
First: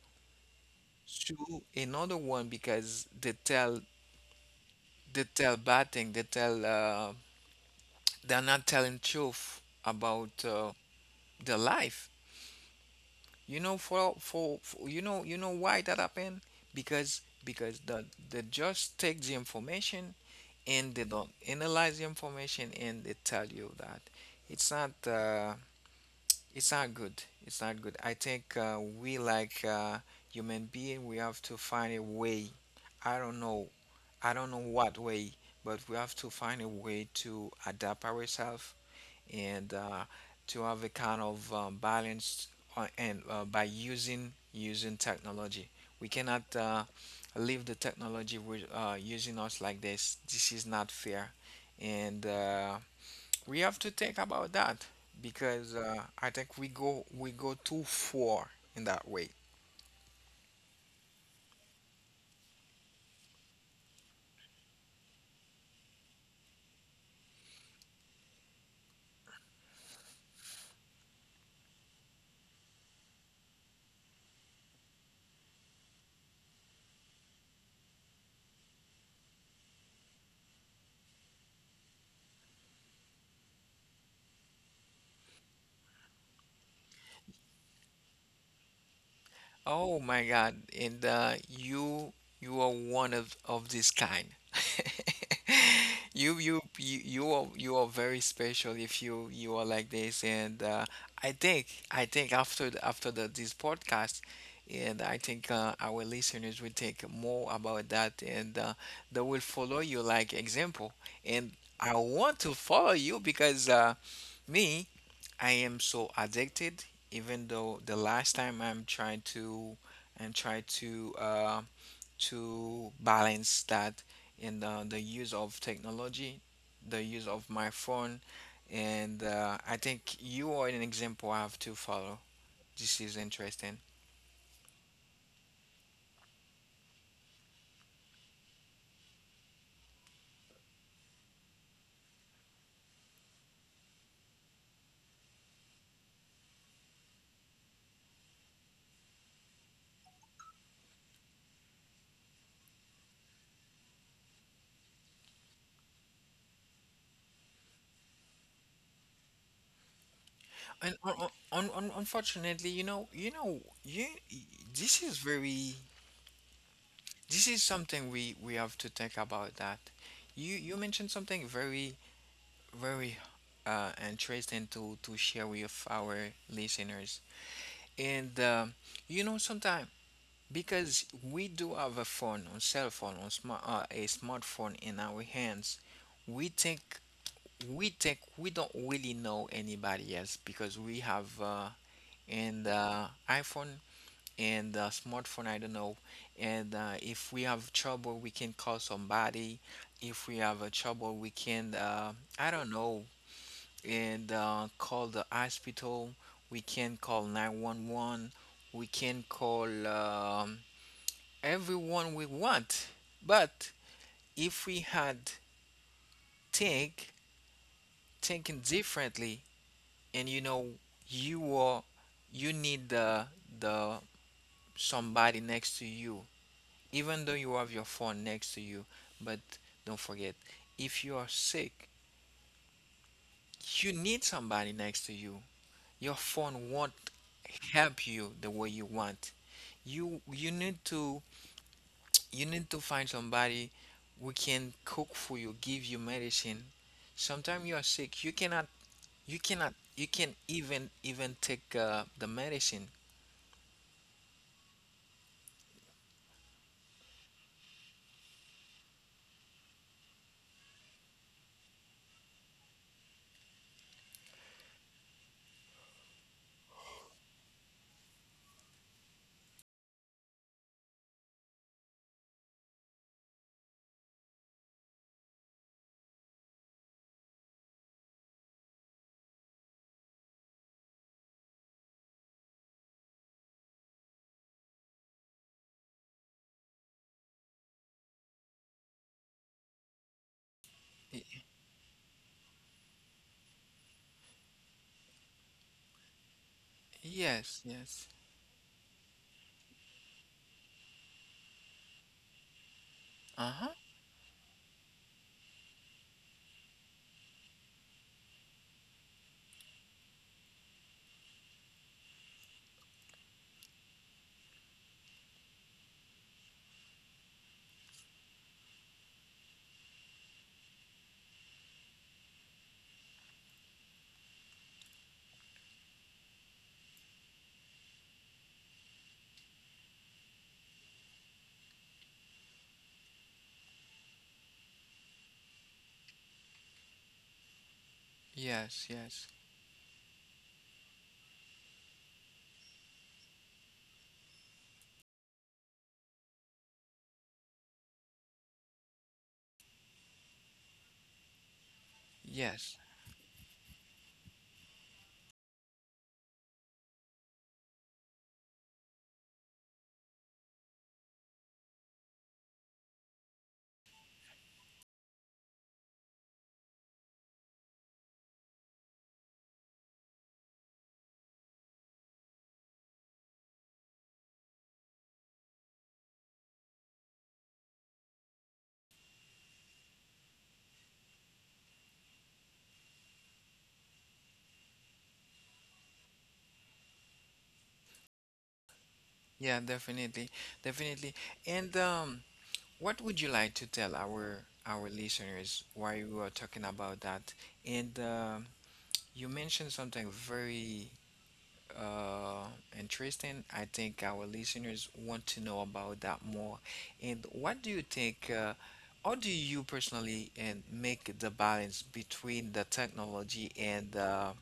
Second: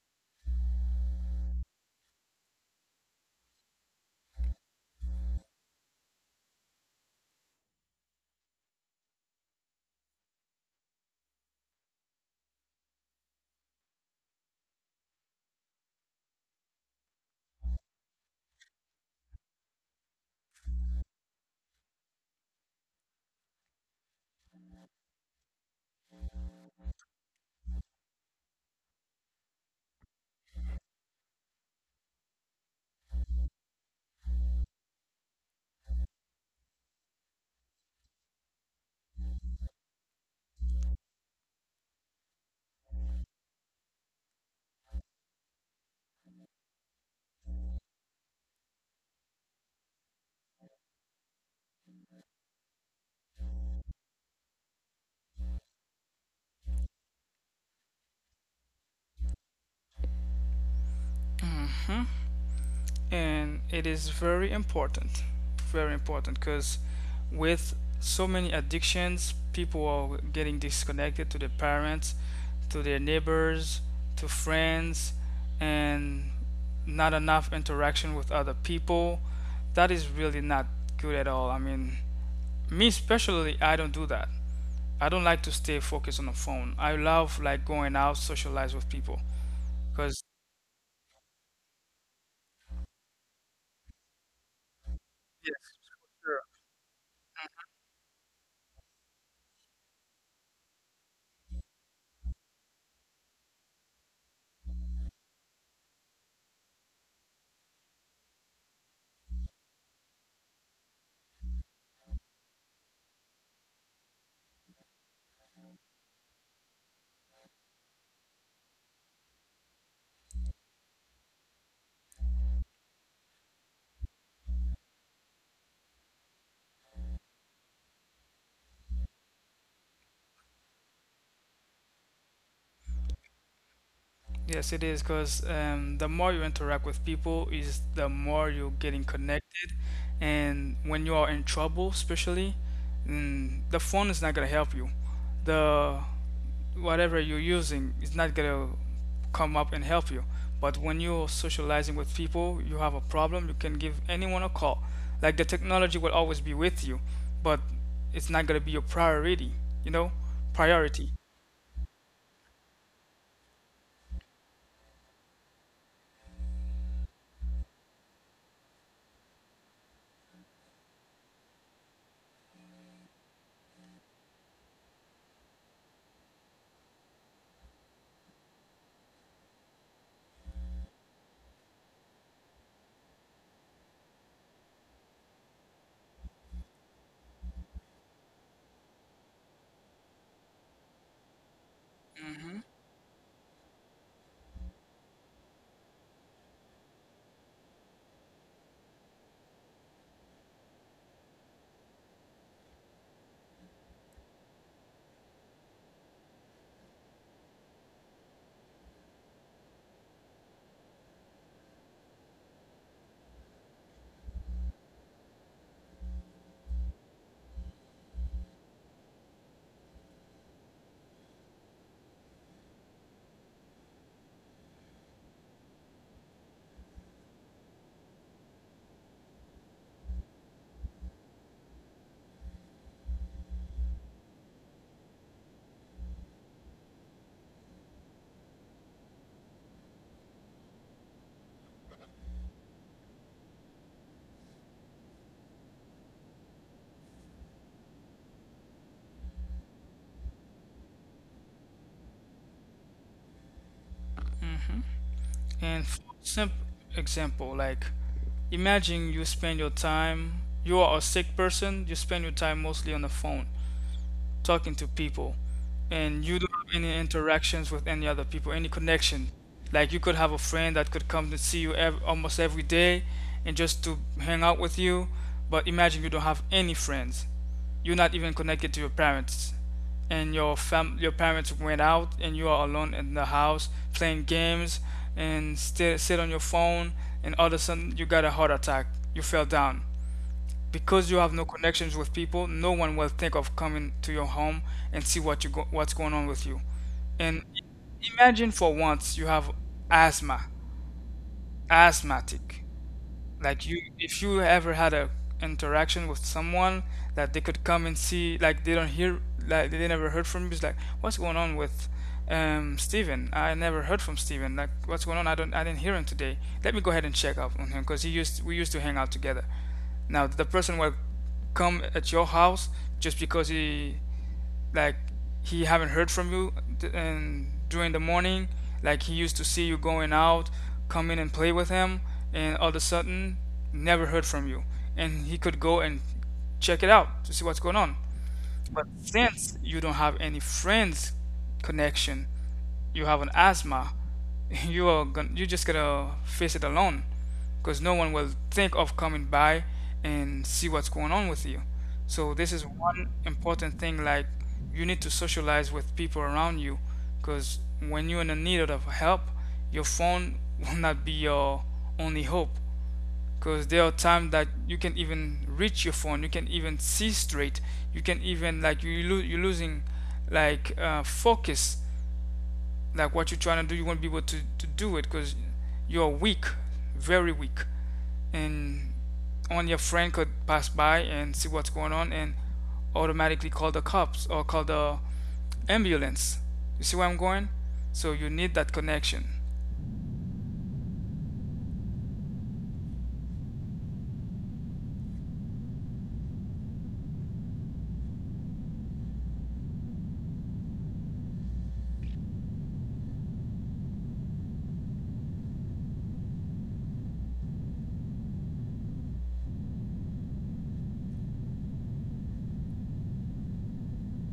[SPEAKER 2] to another one because they tell, they tell bad thing. They tell they're not telling truth about their life. For you know, you know why that happened? Because the, they just take the information and they don't analyze the information and they tell you that it's not uh, it's not good. It's not good. I think we, like human being, we have to find a way. I don't know. I don't know what way, but we have to find a way to adapt ourselves and to have a kind of balance, and by using, using technology. We cannot leave the technology with using us like this. This is not fair, and we have to think about that, because I think we go too far in that way.
[SPEAKER 1] And it is very important, very important, because with so many addictions people are getting disconnected to their parents, to their neighbors, to friends, and not enough interaction with other people. That is really not good at all. I mean, me especially, I don't do that. I don't like to stay focused on the phone. I love like going out, socialize with people
[SPEAKER 2] Oh my
[SPEAKER 1] because
[SPEAKER 2] God. And you, you are one of this kind.
[SPEAKER 1] yes, sure.
[SPEAKER 2] You are very special if you are like this. And I think, I think after the, this podcast, and I think our listeners will think more about that, and they will follow you like example. And I want to follow you, because me. I am so addicted, even though the last time I'm trying to and try to balance that in the use of technology, the use of my phone, and I think you are an example I have to follow. This is interesting.
[SPEAKER 1] Yes, it is because the more you interact with people is the more you're getting connected. And when you are in trouble, especially, mm, the phone is not gonna help you. The whatever you're using is not gonna come up and help you. But when you're socializing with people, you have a problem, you can give anyone a call. Like the technology will always be with you, but it's not gonna be your priority, you know?
[SPEAKER 2] And
[SPEAKER 1] Priority.
[SPEAKER 2] un un un unfortunately, you, this is very, this is something we have to think about that. You mentioned something very, very interesting to share with our listeners. And you know, sometimes, because we do have a phone, a cell phone, or smart, a smartphone in our hands, we think, we think we don't really know anybody else because we have an iPhone and a smartphone. I don't know. And if we have trouble, we can call somebody. If we have a trouble, we can I don't know, and call the hospital. We can call 911. We can call everyone we want. But if we had think, thinking differently, and you know, you are, you need the somebody next to you, even though you have your phone next to you. But don't forget, if you are sick, you need somebody next to you. Your phone won't help you the way you want. You need to, you need to find somebody who can cook for you, give you medicine. Sometimes you are sick, you cannot, you cannot, you can even, even take the medicine.
[SPEAKER 1] Hmm. And for simple example, like imagine you spend your time, you are a sick person, you spend your time mostly on the phone, talking to people, and you don't have any interactions with any other people, any connection. Like you could have a friend that could come to see you ev- almost every day and just to hang out with you, but imagine you don't have any friends, you're not even connected to your parents, and your fam, your parents went out and you are alone in the house playing games and still sit on your phone, and all of a sudden you got a heart attack, you fell down, because you have
[SPEAKER 2] Y-
[SPEAKER 1] no connections with people, no one will think of coming to your home and see what you go, what's going on with you. And
[SPEAKER 2] yes, yes.
[SPEAKER 1] imagine for once you have asthma, asthmatic, like
[SPEAKER 2] Uh-huh.
[SPEAKER 1] you, if you ever had a interaction with someone that they could come and see, like they don't hear, like they never heard from you, it's like what's going on with Steven? I never heard from Steven. Like what's going on? I don't, I didn't hear him today. Let me go ahead and check up on him because he used, we used to hang out together. Now the person will come at your house just because he like he haven't heard from you, th- and during the morning, like he used to see you going out, come in and play with him, and all of a sudden never heard from you, and he could go and check it out to see what's going on.
[SPEAKER 2] Yes,
[SPEAKER 1] But
[SPEAKER 2] yes.
[SPEAKER 1] since you don't have any friends connection, you have an asthma, you are going, you just gotta face it alone, because no one will think of coming by and see what's going on with you. So this is
[SPEAKER 2] Yes.
[SPEAKER 1] one important thing. Like you need to socialize with people around you, because when you're in the need of help, your phone will not be your only hope. Because there are times that you can even reach your phone, you can even see straight, you can even like you lo- you're losing like focus, like what you're trying to do you won't be able to do it because you're weak, very weak, and only your friend could pass by and see what's going on and automatically call the cops or call the ambulance. You see where I'm going. So you need that connection.
[SPEAKER 2] Yeah, definitely. Definitely. And what would you like to tell our listeners while we were talking about that? And you mentioned something very uh, interesting. I think our listeners want to know about that more. And what do you think, how do you personally and make the balance between the technology and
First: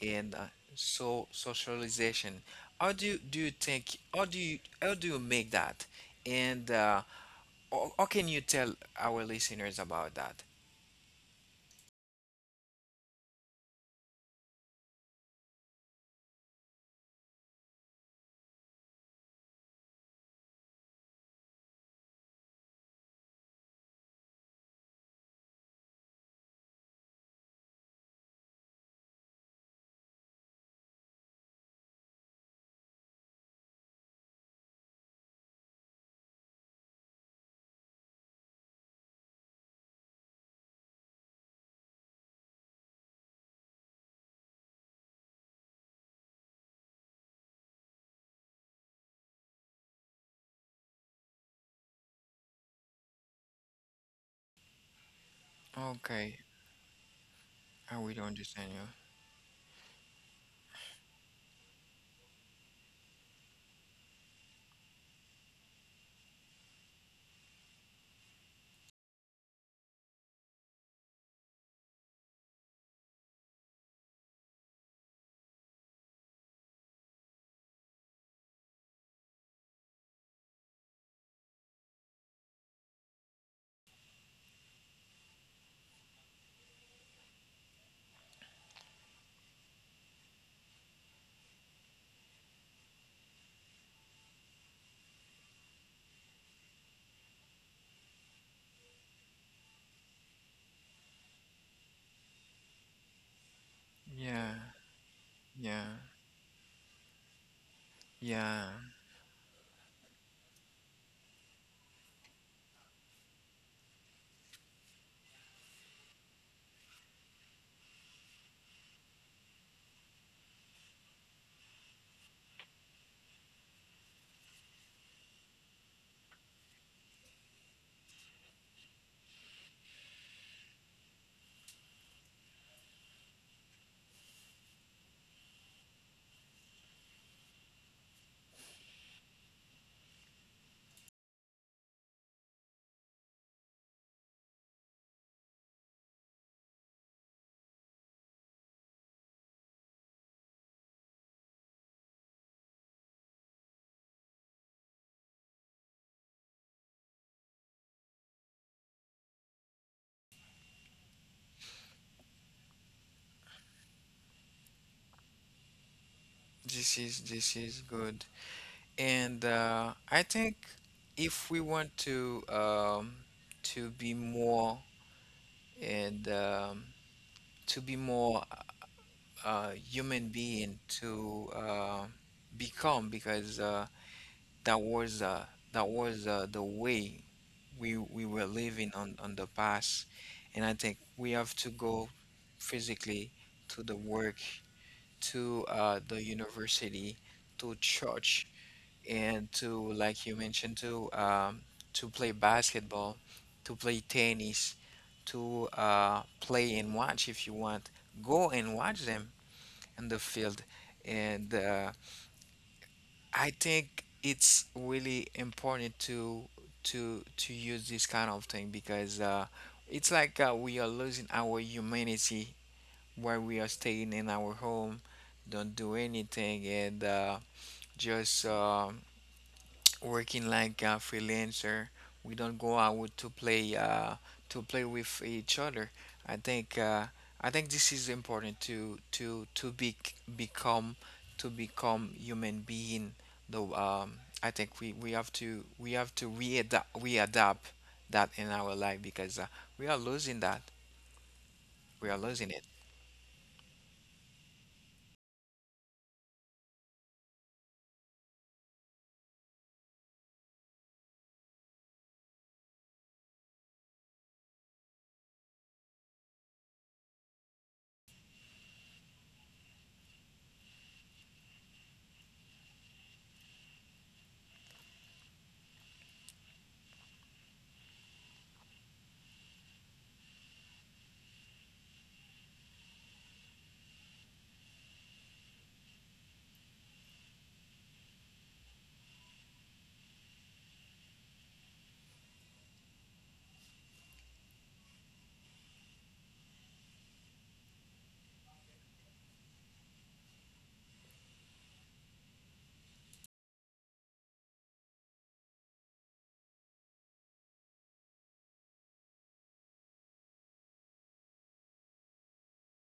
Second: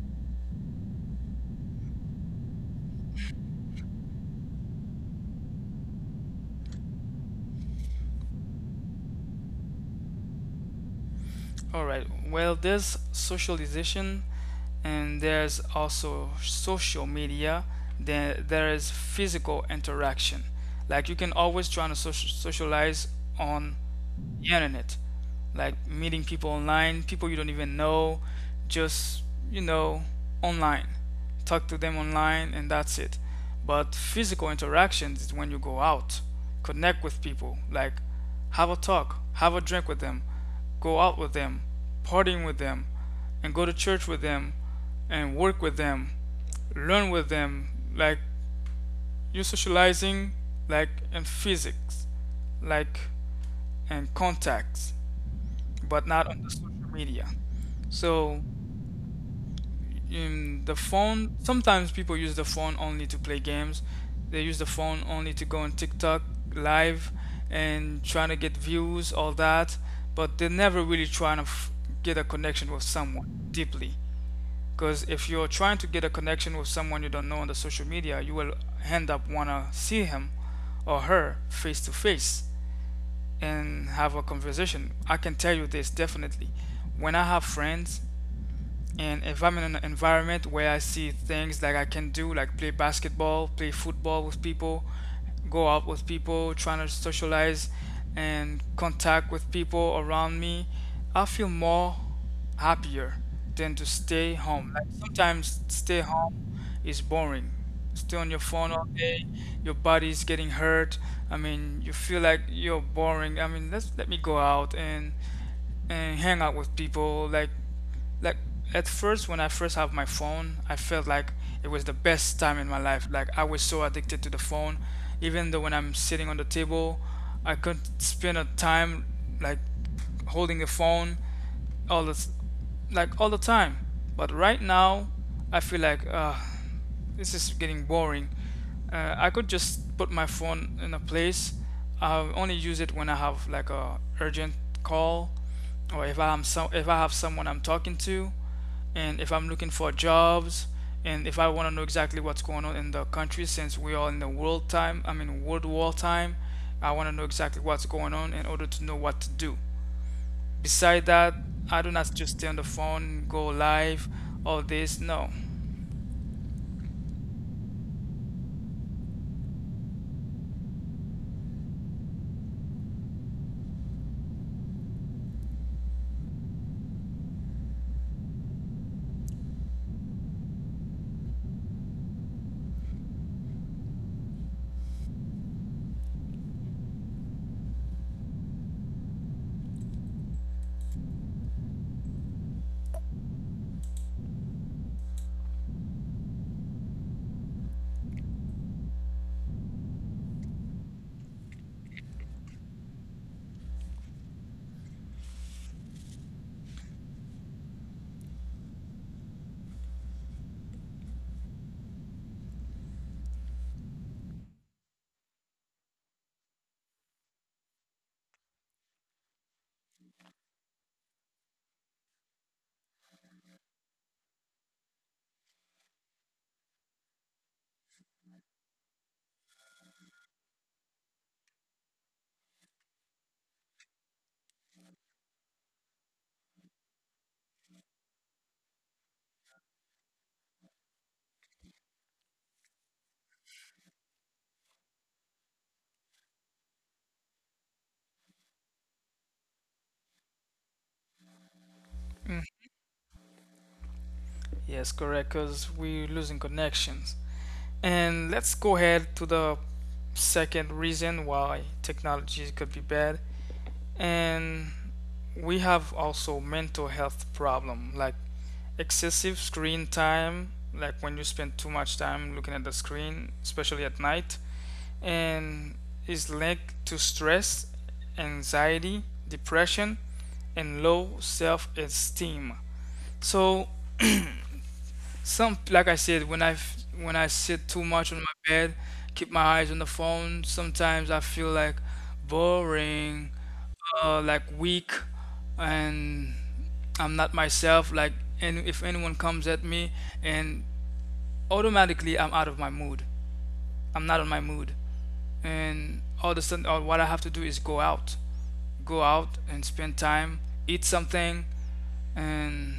[SPEAKER 2] and uh, so socialization? How do you think? How do you, how do you make that? And how can you tell our listeners about that?
[SPEAKER 1] All right, well, there's socialization and there's also social media, then there is physical interaction. Like you can always try to socialize on the internet, like meeting people online, people you don't even know, just, you know, online. Talk to them online and that's it. But physical interactions is when you go out, connect with people, like have a talk, have a drink with them, go out with them, partying with them, and go to church with them, and work with them, learn with them, like you socializing, like in physics, like in contacts but not
[SPEAKER 2] Okay,
[SPEAKER 1] on the social media.
[SPEAKER 2] I will
[SPEAKER 1] So,
[SPEAKER 2] understand you.
[SPEAKER 1] in the phone, sometimes people use the phone only to play games. They use the phone only to go on TikTok live and trying to get views, all that, but they're never really trying to get a connection with someone deeply. Because if you're trying to get a connection with someone you don't know on the social media, you will end up wanna see him or her face to face and have a conversation. I can tell you this definitely. When I have friends and if I'm in an environment where I see things that I can do, like play basketball, play football with people, go out with people, trying to socialize and contact with people around me, I feel more happier than to stay
[SPEAKER 2] Yeah,
[SPEAKER 1] home. Like sometimes
[SPEAKER 2] yeah,
[SPEAKER 1] stay home is boring. Stay on your phone
[SPEAKER 2] yeah.
[SPEAKER 1] all day, your body's getting hurt. I mean, you feel like you're boring. I mean, let me go out and hang out with people, like at first when I first have my phone, I felt like it was the best time in my life. Like I was so addicted to the phone, even though when I'm sitting on the table, I could spend a time like holding the phone all this like all the time. But right now I feel like this is getting boring. I could just put my phone in a place. I only use it when I have like a urgent call, or if I'm so if I have someone I'm talking to, and if I'm looking for jobs, and if I want to know exactly what's going on in the country, since we are in the world time, I mean world war time. I want to know exactly what's going on in order to know what to do. Beside that, I do not just stay on the phone, go live, all this. No.
[SPEAKER 2] This is, this is good. And I think if we want to be more and to be more human being to become, because that was uh, that was the way we were living on the past, and I think we have to go physically to the work, to the university, to church, and to, like you mentioned, to play basketball, to play tennis, to play and watch if you want. Go and watch them in the field. And I think it's really important to to use this kind of thing, because it's like we are losing our humanity where we are staying in our home, don't do anything, and just working like a freelancer. We don't go out to play with each other. I think uh, I think this is important to to be become to become human being. Though I think we have to readapt, we adapt that in our life, because we are losing that, we are
[SPEAKER 1] Mm.
[SPEAKER 2] losing it.
[SPEAKER 1] Yes, correct, because we're losing connections. And let's go ahead to the second reason why technology could be bad. And we have also mental health problem, like excessive screen time, like when you spend too much time looking at the screen, especially at night, and is linked to stress, anxiety, depression, and low self-esteem. So some like I said, when I sit too much on my bed, keep my eyes on the phone, sometimes I feel like boring, like weak, and I'm not myself. Like, and if anyone comes at me, and automatically I'm out of my mood. I'm not on my mood, and all of a sudden, all, what I have to do is go out. Go out and spend time, eat something, and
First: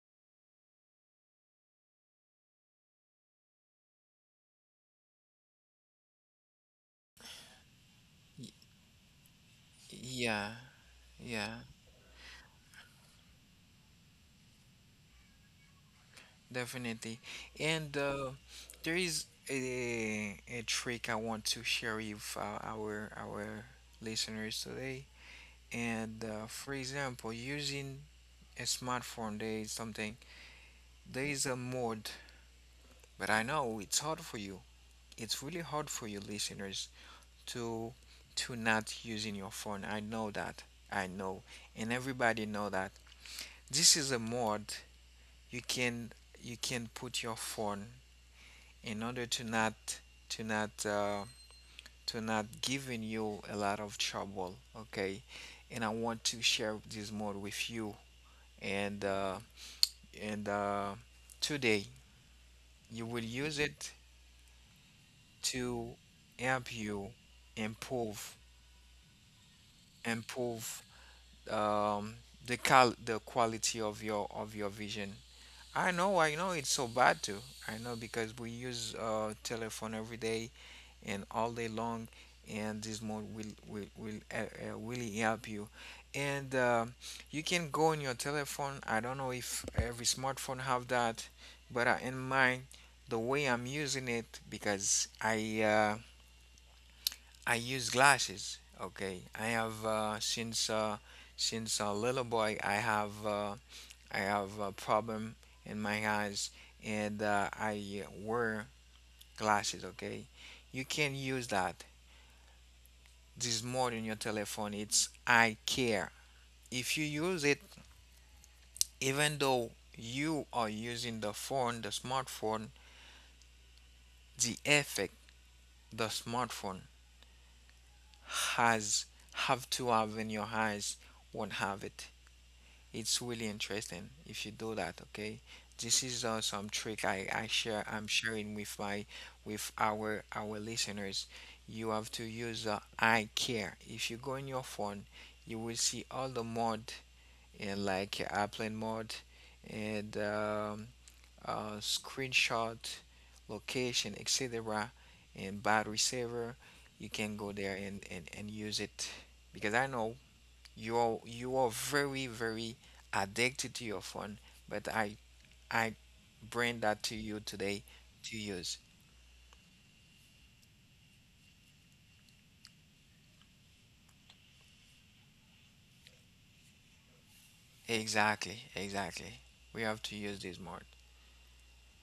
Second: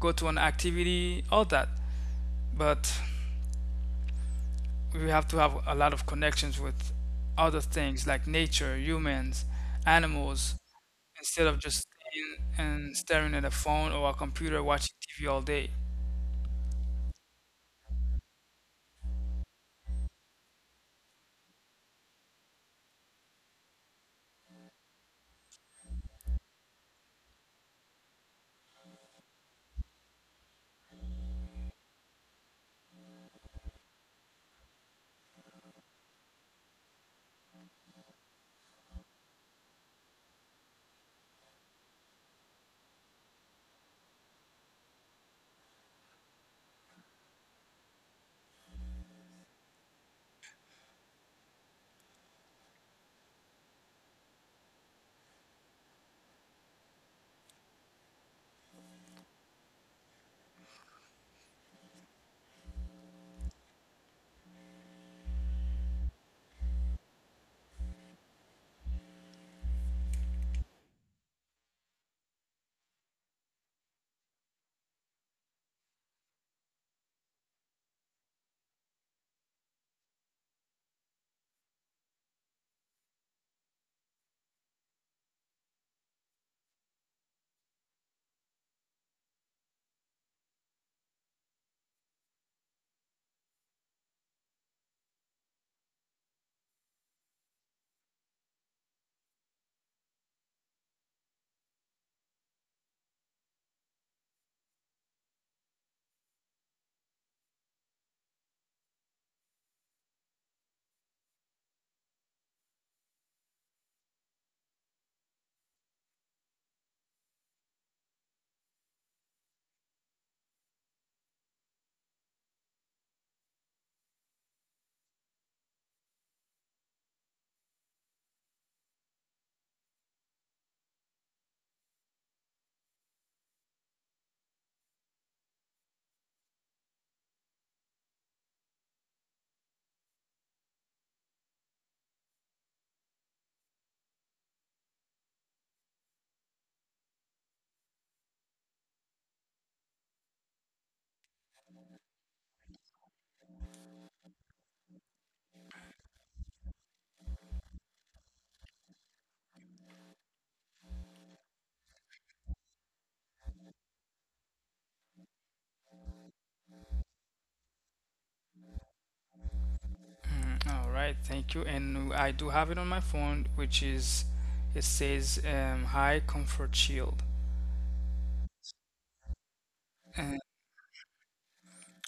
[SPEAKER 1] go to an activity, all that. But we have to have a lot of connections with other things like
[SPEAKER 2] Y-
[SPEAKER 1] nature, humans, animals,
[SPEAKER 2] yeah,
[SPEAKER 1] instead of
[SPEAKER 2] yeah.
[SPEAKER 1] just sitting and staring at a phone or a computer watching TV all day.
[SPEAKER 2] Definitely. And there is a trick I want to share with our listeners today. And for example, using a smartphone, there is there is a mode, but I know it's hard for you. It's really hard for you listeners to to not using your phone. I know that. I know. And everybody know that. This is a mode you can put your phone in order to not to not uh, to not giving you a lot of trouble, okay? And I want to share this mode with you. And uh, and Today you will use it to help you improve improve um, the cal the quality of your vision. I know it's so bad too. I know, because we use uh, telephone every day and all day long, and this mode will really help you. And you can go on your telephone, I don't know if every smartphone have that, but in mine, the way I'm using it, because I use glasses, okay? I have since a little boy, I have I have a problem in my eyes, and I wear glasses, okay? You can use that, this mode in your telephone. It's I care. If you use it, even though you are using the phone, the smartphone, the effect the smartphone has have in your eyes, won't have it. It's really interesting if you do that. Okay, this is some trick I share. I'm sharing with my with our listeners. You have to use I care. If you go in your phone, you will see all the mode, and like airplane mode and screenshot, location, etc. and battery saver. You can go there and, use it, because I know you are very very addicted to your phone, but I bring that to you today to use.
[SPEAKER 1] Mm. All right, thank you. And I do have it on my phone, which is it says High Comfort Shield.
[SPEAKER 2] Exactly, exactly. We have to
[SPEAKER 1] And
[SPEAKER 2] use this more.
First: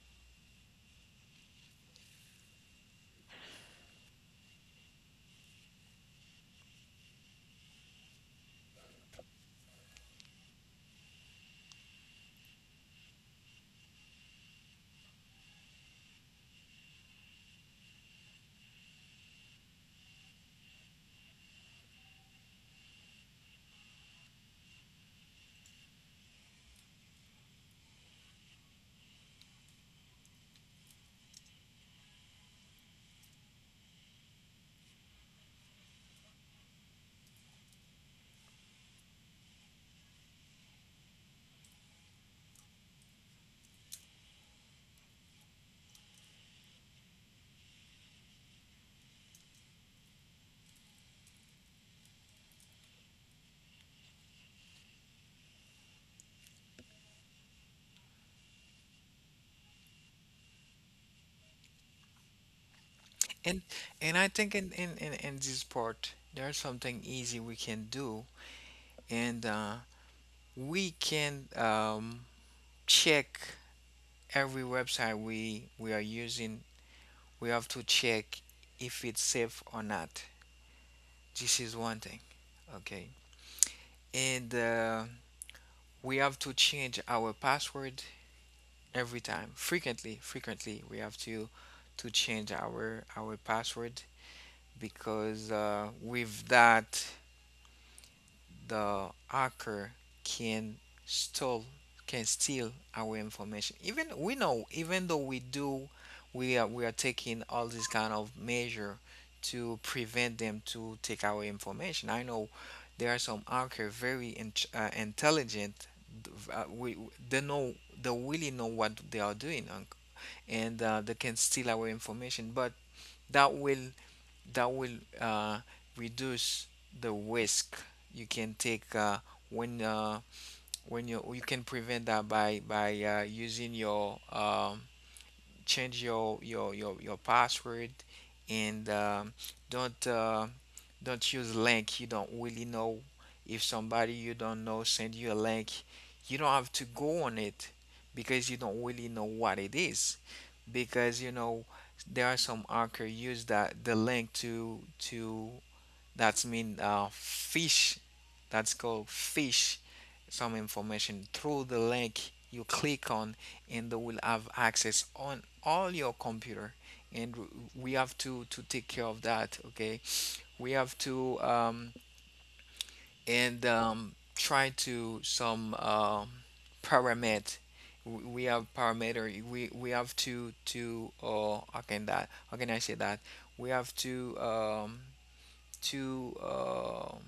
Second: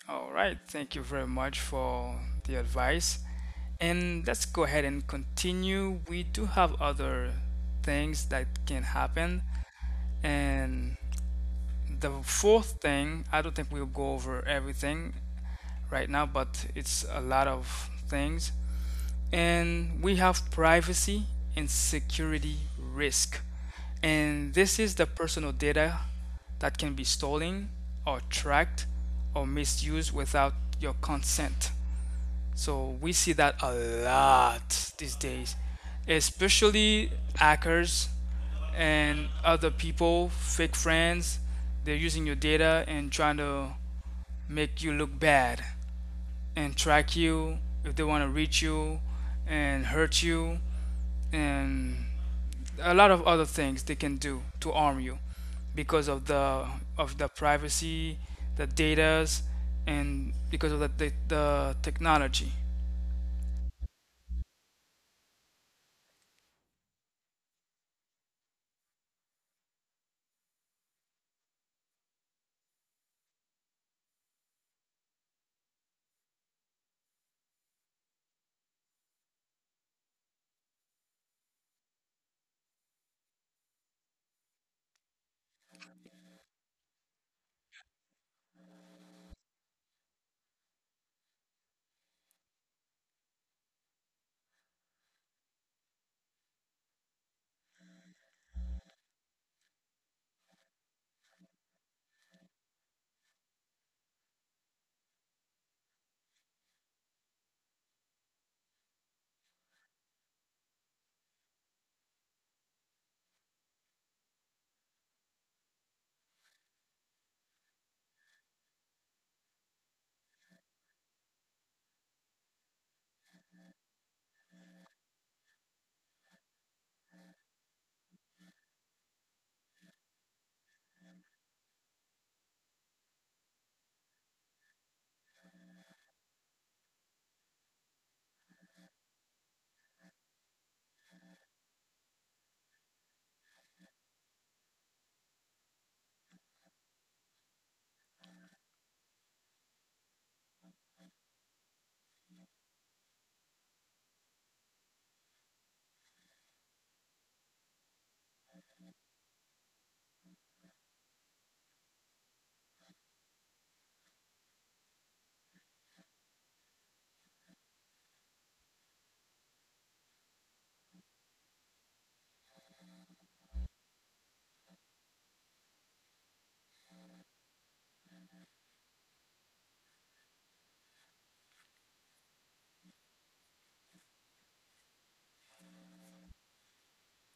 [SPEAKER 1] all right, thank you very much for the advice. And let's go ahead and continue. We do have other things that can happen. And the fourth thing, I don't think we'll go over everything right now, but it's a lot of things. And we have privacy and security risk. And this is the personal data that can be stolen or tracked or misused without your consent. So we see that a lot these days, especially hackers and other people, fake friends. They're using your data and trying to make you look bad and track you if they want to reach you and hurt you and a lot of other things they can do to harm you because of the privacy, the datas, and because of the technology.
[SPEAKER 2] And and I think in this part, there's something easy we can do. And we can check every website we are using. We have to check if it's safe or not. This is one thing, okay? And we have to change our password every time, frequently. Frequently, we have to change our password, because with that the hacker can steal, can steal our information. Even we know, even though we do, we are taking all these kind of measure to prevent them to take our information. I know there are some hacker very intelligent. We They know, they really know what they are doing, and they can steal our information, but that will that will uh, reduce the risk you can take when uh, when you can prevent that by using your change your password, and don't uh, don't use link you don't really know. If somebody you don't know send you a link, you don't have to go on it, because you don't really know what it is, because you know there are some anchor use that the link to, that's mean fish, that's called fish, some information through the link you click on, and they will have access on all your computer, and we have to take care of that, okay? We have to and try to some parameter. We have parameter. We have to how can I say that? We have to um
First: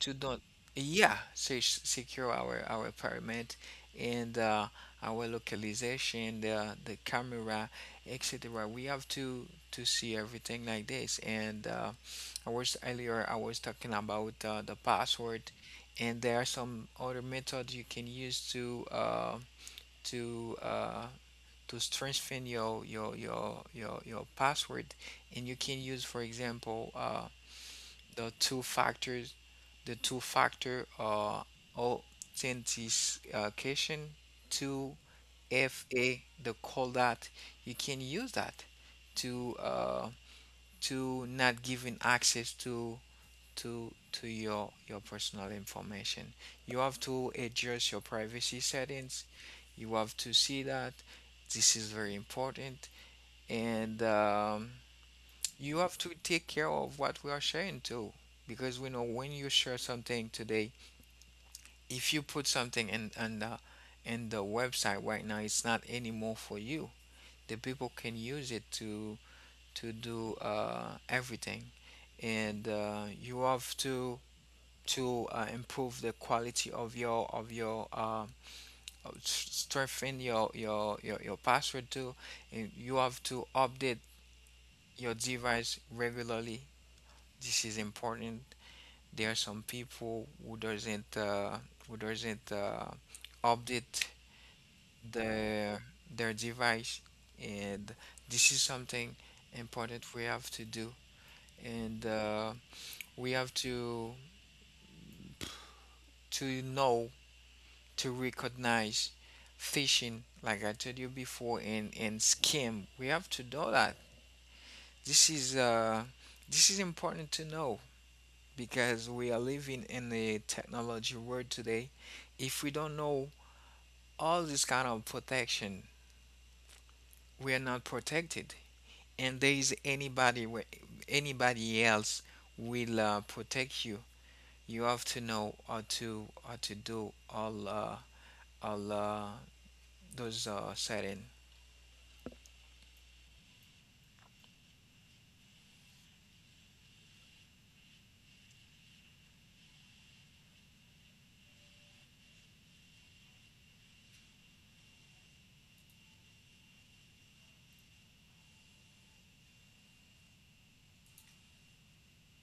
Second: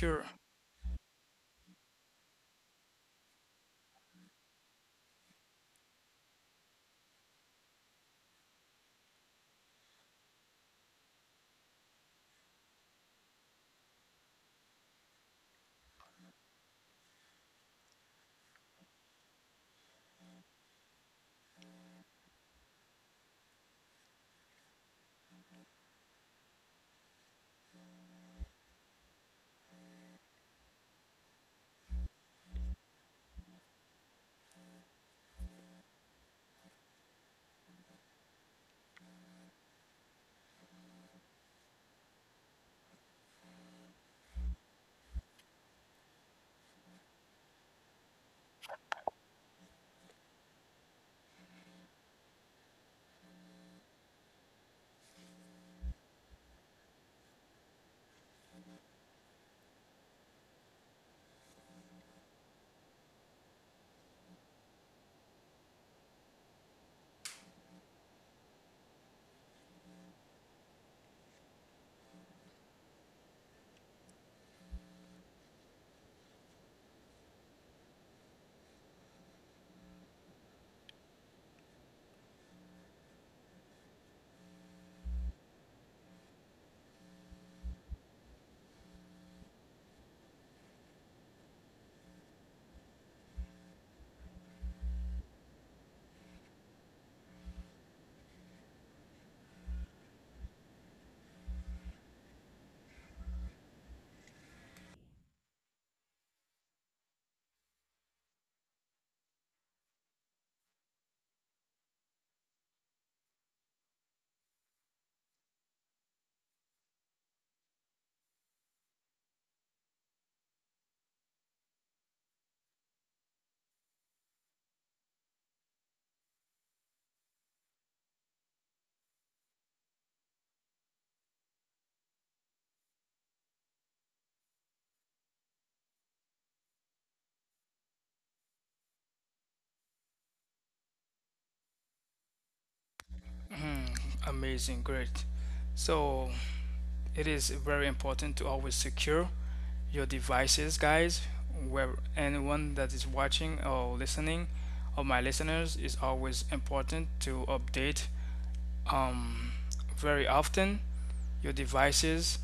[SPEAKER 2] to don't yeah, secure our parameter, and our localization, the camera, etc. We have to see everything like this. And I was earlier I was talking about the password, and there are some other methods you can use to to uh, to strengthen your password, and you can use, for example, the two factors, the two factor authentication, two FA, the call that you can use that to uh, to not giving access to your personal information. You have to adjust your privacy settings. You have to see that this is very important, and you have to take care of what we are sharing too, because we know when you share something today, if you put something in in the website right now, it's not anymore for you. The people can use it to do everything, and you have to improve the quality of your of your of strengthen your password too. And you have to update your device regularly. This is important. There are some people who doesn't who doesn't uh, update their their device, and this is something important we have to do. And we have to know to recognize phishing, like I told you before, and scam. We have to know that this is uh this is important to know, because we are living in the technology world today. If we don't know all this kind of protection, we are not protected, and there is anybody else will protect you. You have to know how to do all all uh, those setting.
[SPEAKER 1] Mhm. Amazing, great. So it is very important to always secure your devices, guys. Where anyone that is watching or listening, or my listeners, is always important to update um, very often your devices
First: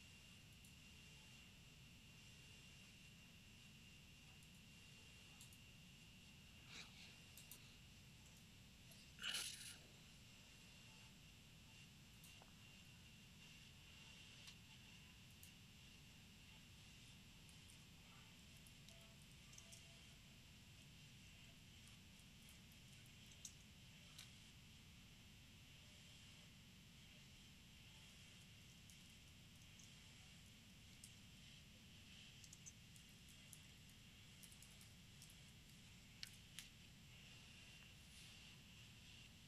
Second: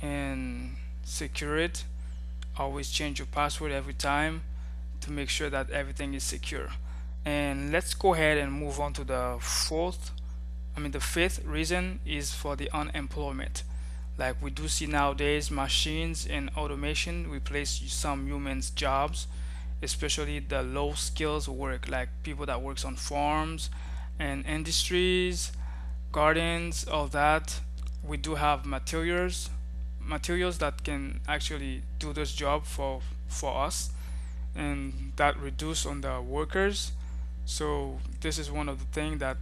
[SPEAKER 1] and secure it. Always change your password every time to make sure that everything is secure. And let's go ahead and move on to the fourth I mean, the fifth reason is for the unemployment. Like we do see nowadays, machines and automation replace some humans' jobs, especially the low skills work, like people that works on farms and industries, gardens, all that. We do have materials, materials that can actually do this job for us, and that reduce on the workers. So this is one of the thing that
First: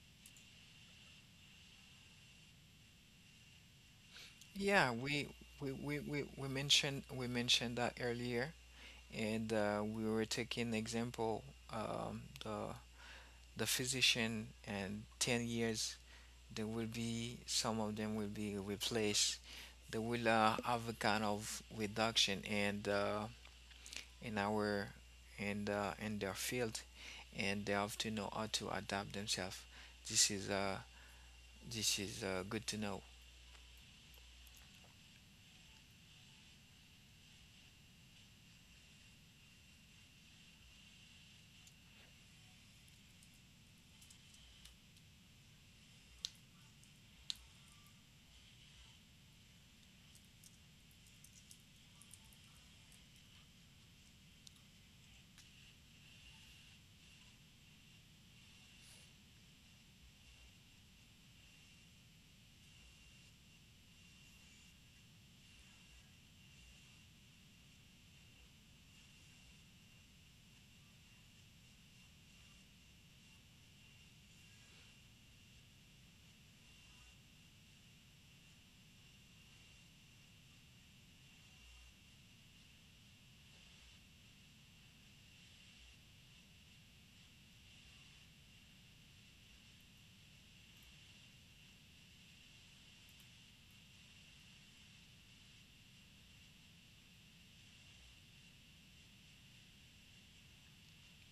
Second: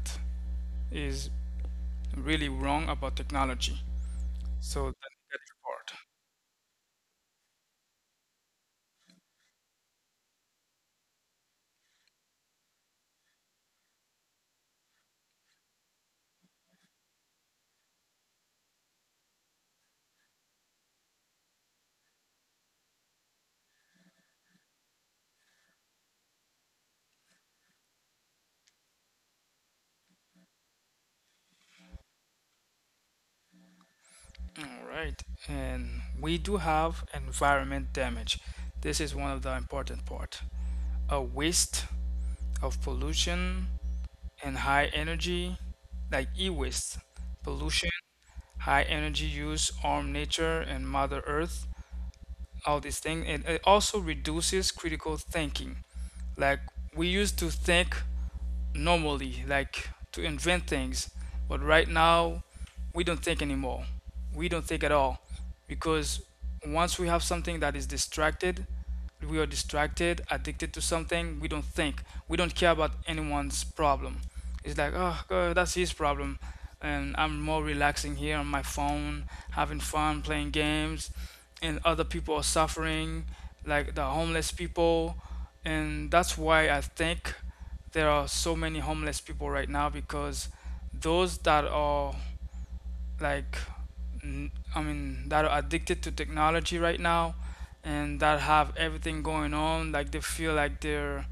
[SPEAKER 1] is really wrong about technology. So
[SPEAKER 2] Yeah,
[SPEAKER 1] the negative
[SPEAKER 2] we mentioned, we mentioned that earlier, and we were taking example um, the the physician, and 10 years there will be some of them will be replaced. They will have a kind of reduction and in our in their field, and they have to know how to adapt themselves. This is uh this is good to know.
[SPEAKER 1] part. All right, and we do have environment damage. This is one of the important part. A waste of pollution and high energy, like e-waste, pollution, high energy use, harm nature and Mother Earth, all these things. And it also reduces critical thinking, like we used to think normally like to invent things, but right now we don't think anymore, we don't think at all, because once we have something that is distracted, we are distracted addicted to something, we don't think, we don't care about anyone's problem. It's like, oh god, that's his problem, and I'm more relaxing here on my phone, having fun playing games, and other people are suffering, like the homeless people. And that's why I think there are so many homeless people right now, because those that are like, I mean, that are addicted to technology right now and that have everything going on, like they feel like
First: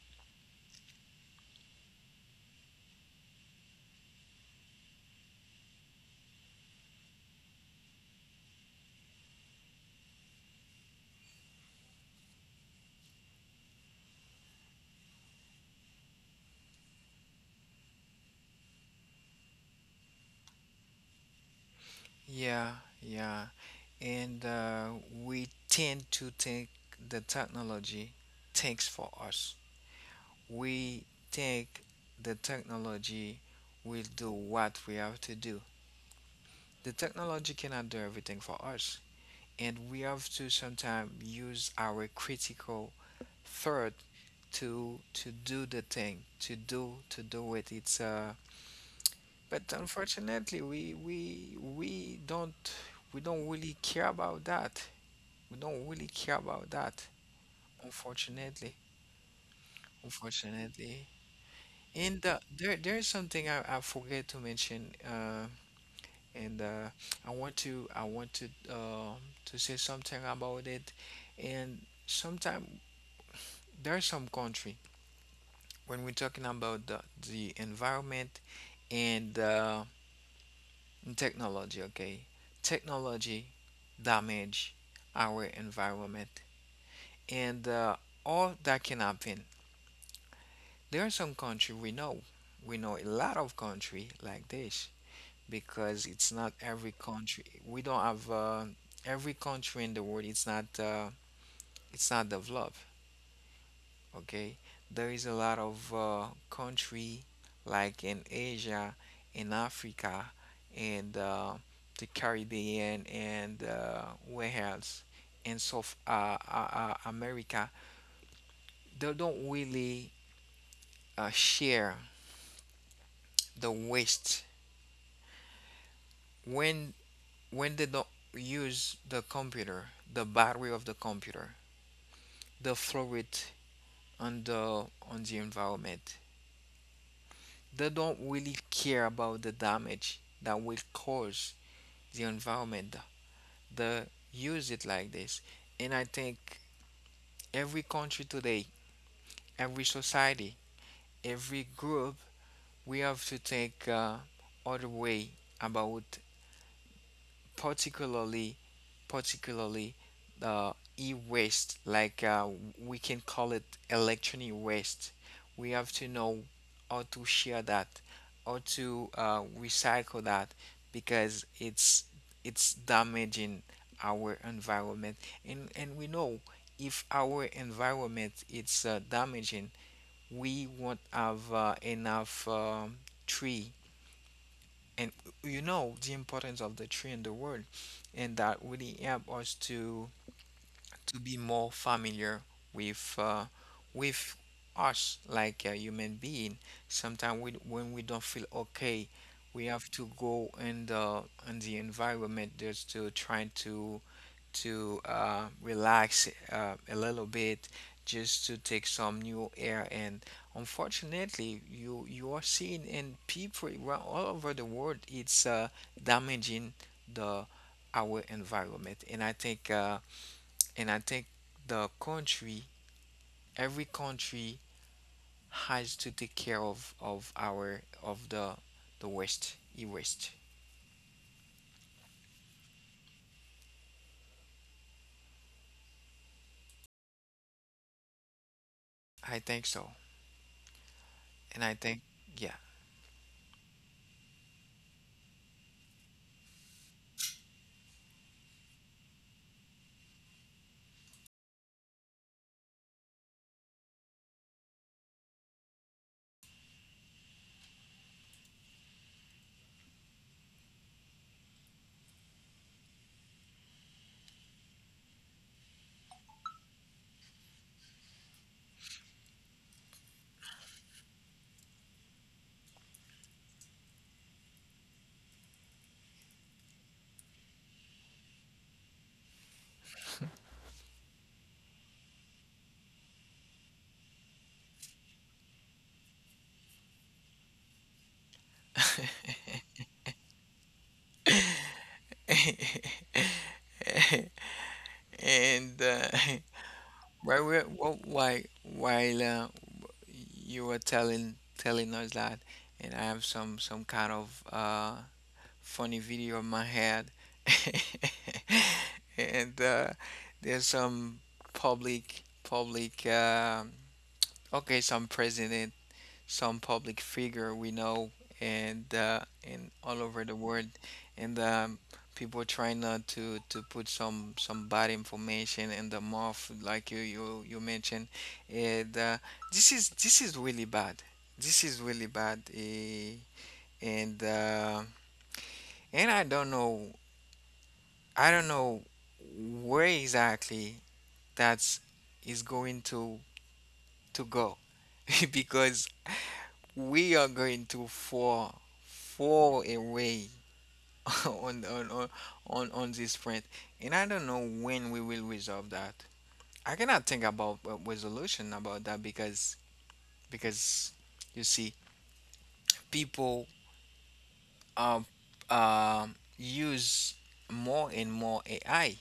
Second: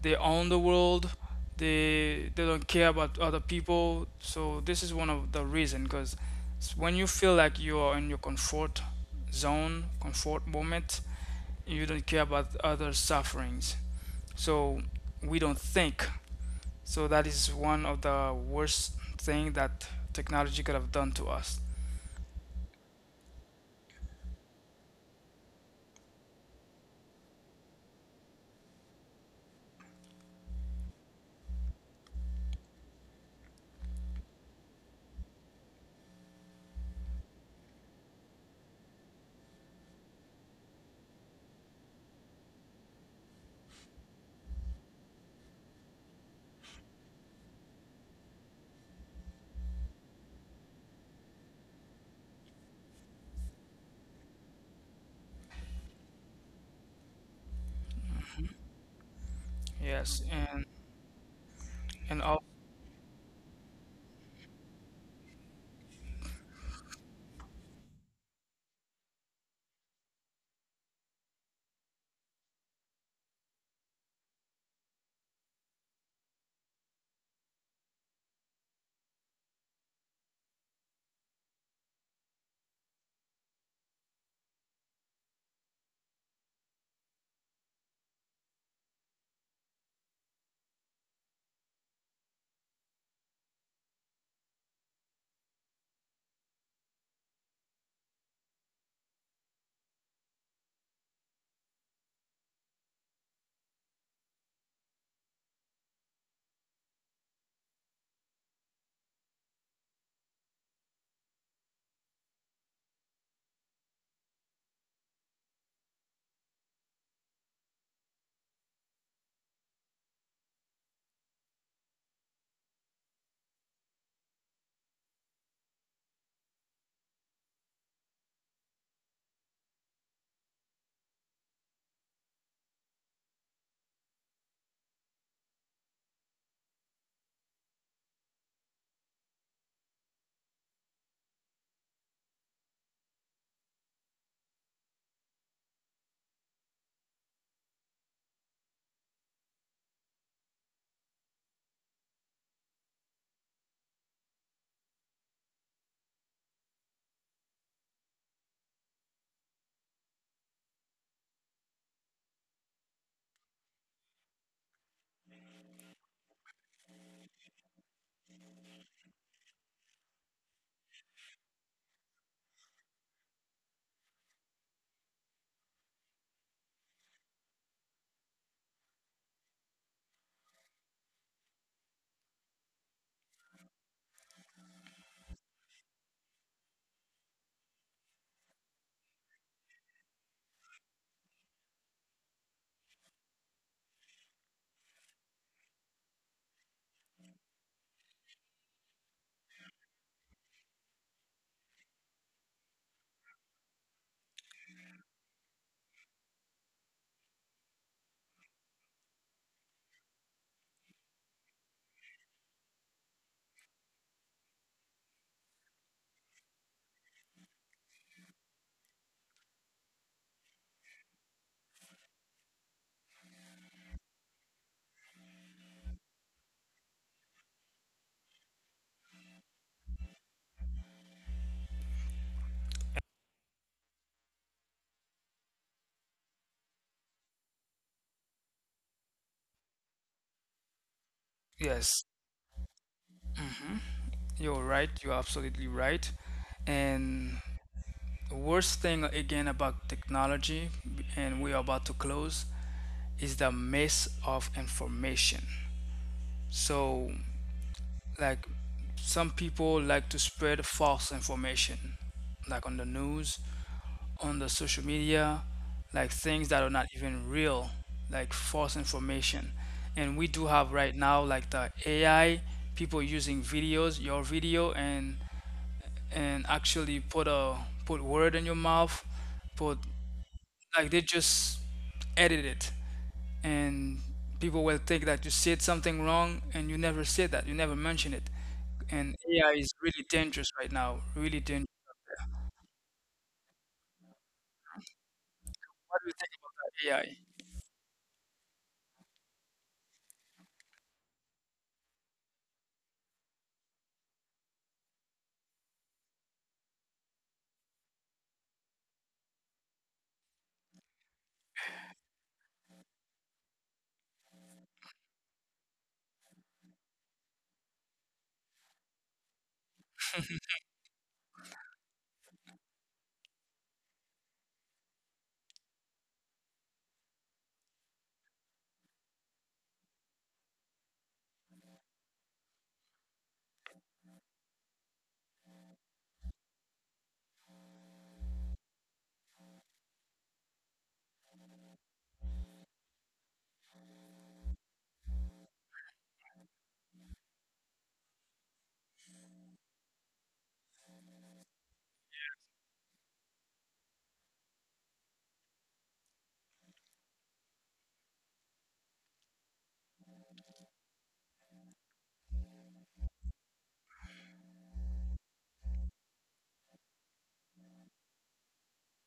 [SPEAKER 1] they own the world. They don't care about other people. So this is one of the reason because when you feel like you are in your comfort zone, comfort moment, you don't care about other sufferings. So we don't think. So that is one of the worst thing that technology could have done to us.
[SPEAKER 2] Yeah, yeah. and we tend to think the technology thinks for us. We think the technology will do what we have to do. The technology cannot do everything for us, and we have to sometimes use our critical thought to do the thing, to do it. It's but unfortunately, we don't, we don't really care about that. We don't really care about that. Unfortunately,
[SPEAKER 1] Yes,
[SPEAKER 2] unfortunately.
[SPEAKER 1] and
[SPEAKER 2] And
[SPEAKER 1] all,
[SPEAKER 2] there is something I forget to mention and I want to, to say something about it. And sometimes there are some country when we're talking about the environment and technology, okay? Technology damage our environment, and all that can happen. There are some country we know. We know a lot of country like this, because it's not every country. We don't have every country in the world. It's not developed. Okay, there is a lot of country like in Asia, in Africa, and the Caribbean, and where else in South America. They don't really share the waste when they don't use the computer, the battery of the computer, the fluid on the environment. They don't really care about the damage that will cause the environment. They use it like this, and I think every country today, every society, every group, we have to think other way about particularly, particularly e-waste, like we can call it electronic waste. We have to know how to share that, how to recycle that, because it's damaging our environment. And we know, if our environment it's damaging, we won't have enough tree. And you know the importance of the tree in the world, and that really help us to be more familiar with with us like a human being. Sometimes when we don't feel okay, we have to go in the environment, just to try to relax a little bit, just to take some new air. And unfortunately, you are seeing in people around all over the world, it's damaging the our environment. And I think the country, every country has to take care of our of the West, e West. I think so, and I
[SPEAKER 1] yes,
[SPEAKER 2] think yeah.
[SPEAKER 1] you're right. You're absolutely right. And worst thing again about technology, and we are about to close, is the mess of information. So like some people like to spread false information, like on the news, on the social media, like things that are not even real, like false information. And we do have right now like the AI, people using videos, your video, and actually put a put word in your mouth, put like they just edit it, and people will think that you said something wrong and you never said that, you never mention it. And AI is really dangerous right now, really dangerous.
[SPEAKER 2] and
[SPEAKER 1] What do you think about that
[SPEAKER 2] while we're wh- while you were telling, telling us that, and I have some kind of funny video in my head. And there's some public, okay, some president, some public figure we know, and uh, and all over the world, and people try not to to put some bad information in the mouth, like you mentioned, and this is really bad. This is really bad. And uh, and I don't know, I don't know where exactly that's is going to go because we are going to fall, fall away on on on on this front, and I don't know when we will resolve that. I cannot think about a resolution about that, because you see people um use more and more AI,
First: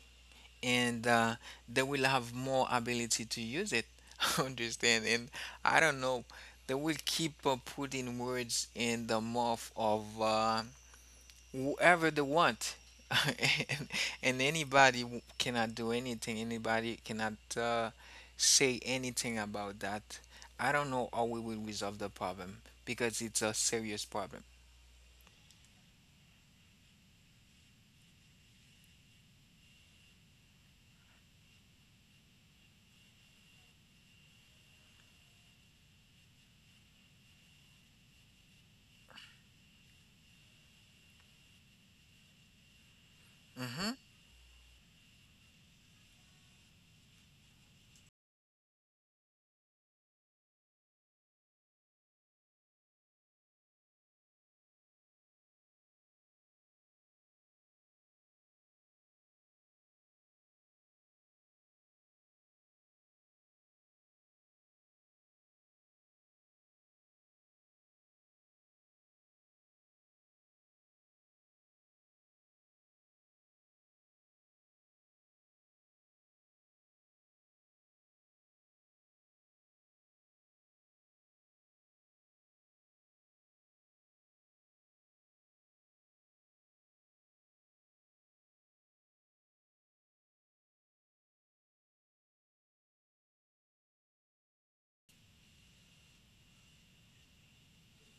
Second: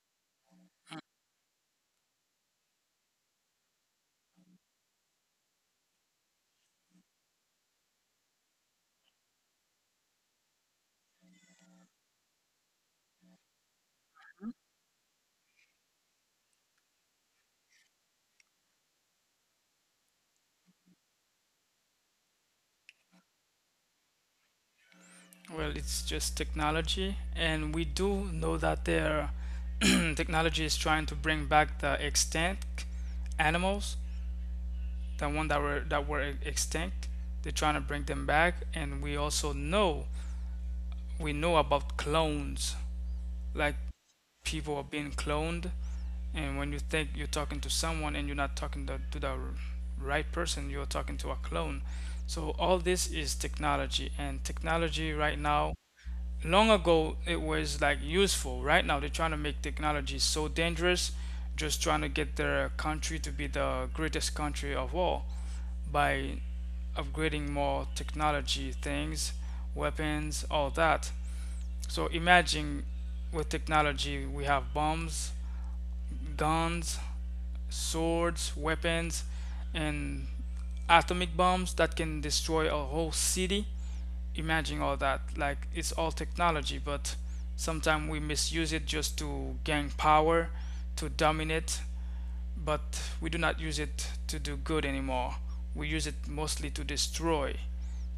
[SPEAKER 2] and they will have more ability to use it. Understand? And I don't know, they will keep putting words in the mouth of whoever they want. and, and anybody cannot do anything, anybody cannot say anything about that. I don't know how we will resolve the problem, because it's a serious problem.
[SPEAKER 1] AI? Well, it's just technology, and we do know that their technology is trying to bring back the extinct animals, the one that were extinct. They're trying to bring them back, and we also know we know about clones. Like
[SPEAKER 2] hmm.
[SPEAKER 1] people are being cloned, and when you think you're talking to someone and you're not talking to the right person, you're talking to a clone. So all this is technology, and technology right now, long ago it was like useful, right now they're trying to make technology so dangerous, just trying to get their country to be the greatest country of all by upgrading more technology things, weapons, all that. So imagine with technology we have bombs, guns, swords, weapons, and atomic bombs that can destroy a whole city. Imagine all that. Like it's all technology, but sometimes we misuse it just to gain power, to dominate, but we do not use it to do good anymore. We use it mostly to destroy,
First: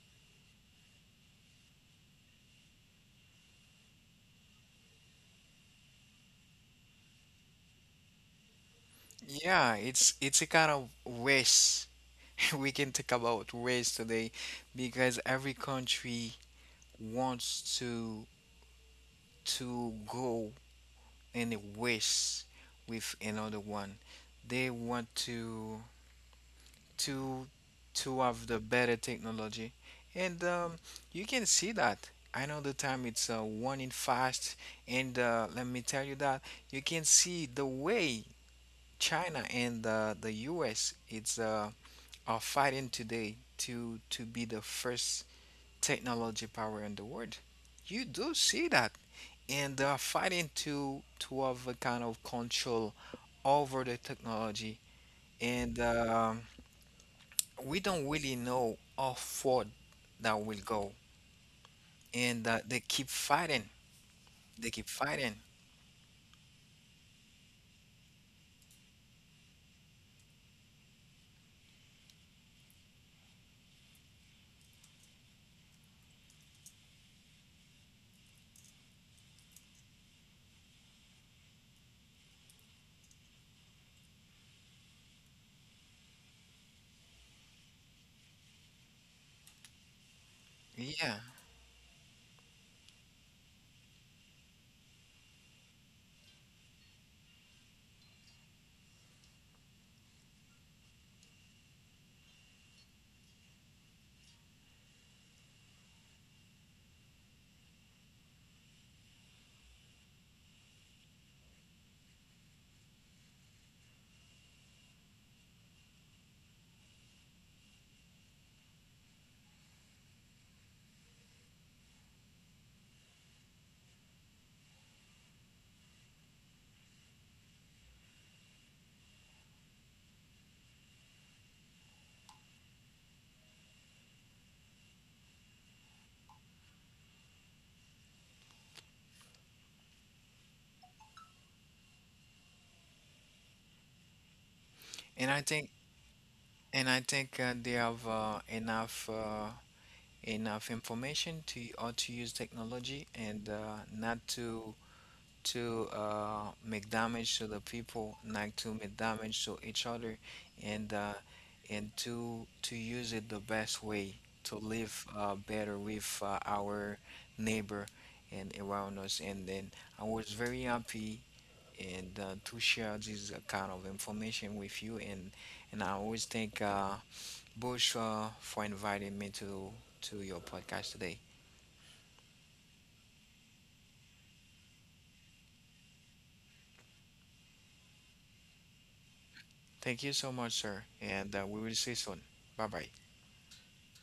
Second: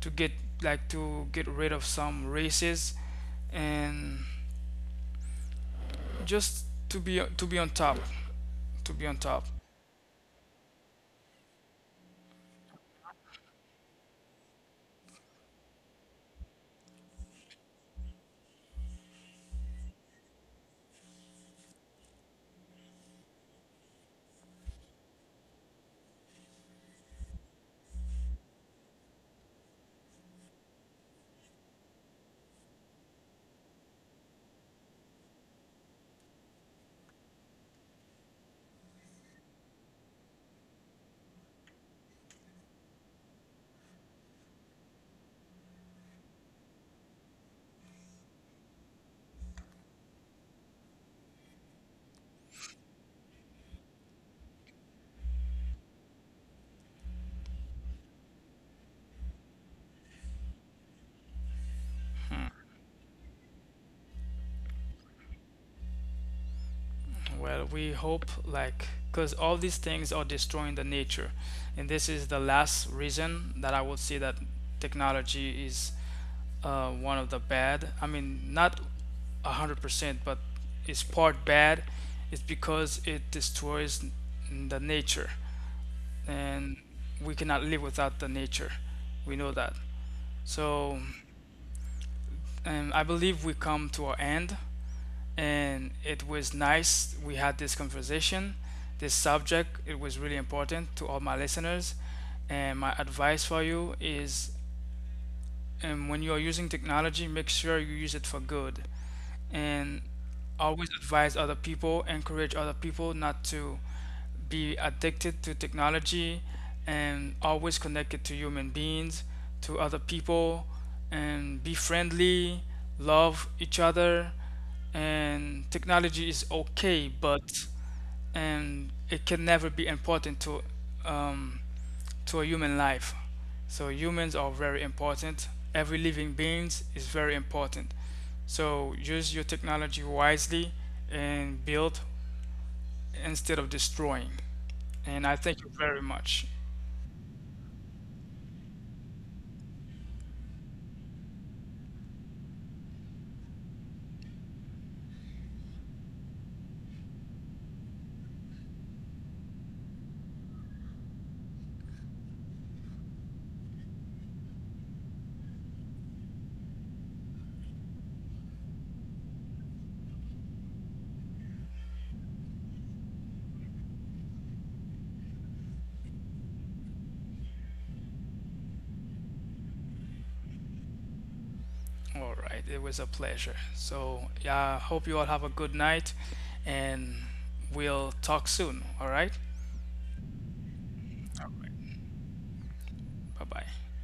[SPEAKER 1] to get like to get rid of some races and just to be on top, to be on top.
[SPEAKER 2] Yeah, it's a kind of race. We can talk about race today, because every country wants to go and race with another one. They want to to have the better technology, and you can see that. I know the time it's one in fast, and let me tell you that you can see the way China and the U.S. it's are fighting today to be the first technology power in the world. You do see that. And they are fighting to have a kind of control over the technology. And we don't really know how far that will go. And they keep fighting. They keep fighting.
[SPEAKER 1] Well, we hope like, because all these things are destroying the nature, and this is the last reason that I would say that technology is one of the bad, I mean not 100%, but it's part bad. It's because it destroys the nature, and we cannot live without the nature, we know that. So,
[SPEAKER 2] Yeah.
[SPEAKER 1] and I believe we come to our end, and it was nice. We had this conversation, this subject. It was really important to all my listeners. And my advice for you is when you are using technology, make sure you use it for good. And always advise other people, encourage other people not to be addicted to technology and always connected to human beings, to other people, and be friendly, love each other, and technology is okay, but and it can never be important um, to a human life. So humans are very important. Every living beings is very important. So use your technology wisely and build instead of destroying. And
[SPEAKER 2] And
[SPEAKER 1] I
[SPEAKER 2] I
[SPEAKER 1] thank you
[SPEAKER 2] think
[SPEAKER 1] very much.
[SPEAKER 2] and I think they have enough information to how to use technology, and not to make damage to the people, not to make damage to each other, and and to use it the best way to live better with our neighbor and around us. And then I was very happy and to share this kind of information with you. And I always thank Bush for inviting me to your podcast today.
[SPEAKER 1] All right, it was a pleasure. So yeah, I hope you all have a good night, and we'll talk soon. All right.
[SPEAKER 2] Thank you so much, sir, and
[SPEAKER 1] All
[SPEAKER 2] we will see
[SPEAKER 1] right.
[SPEAKER 2] you soon. Bye bye.
[SPEAKER 1] Bye bye.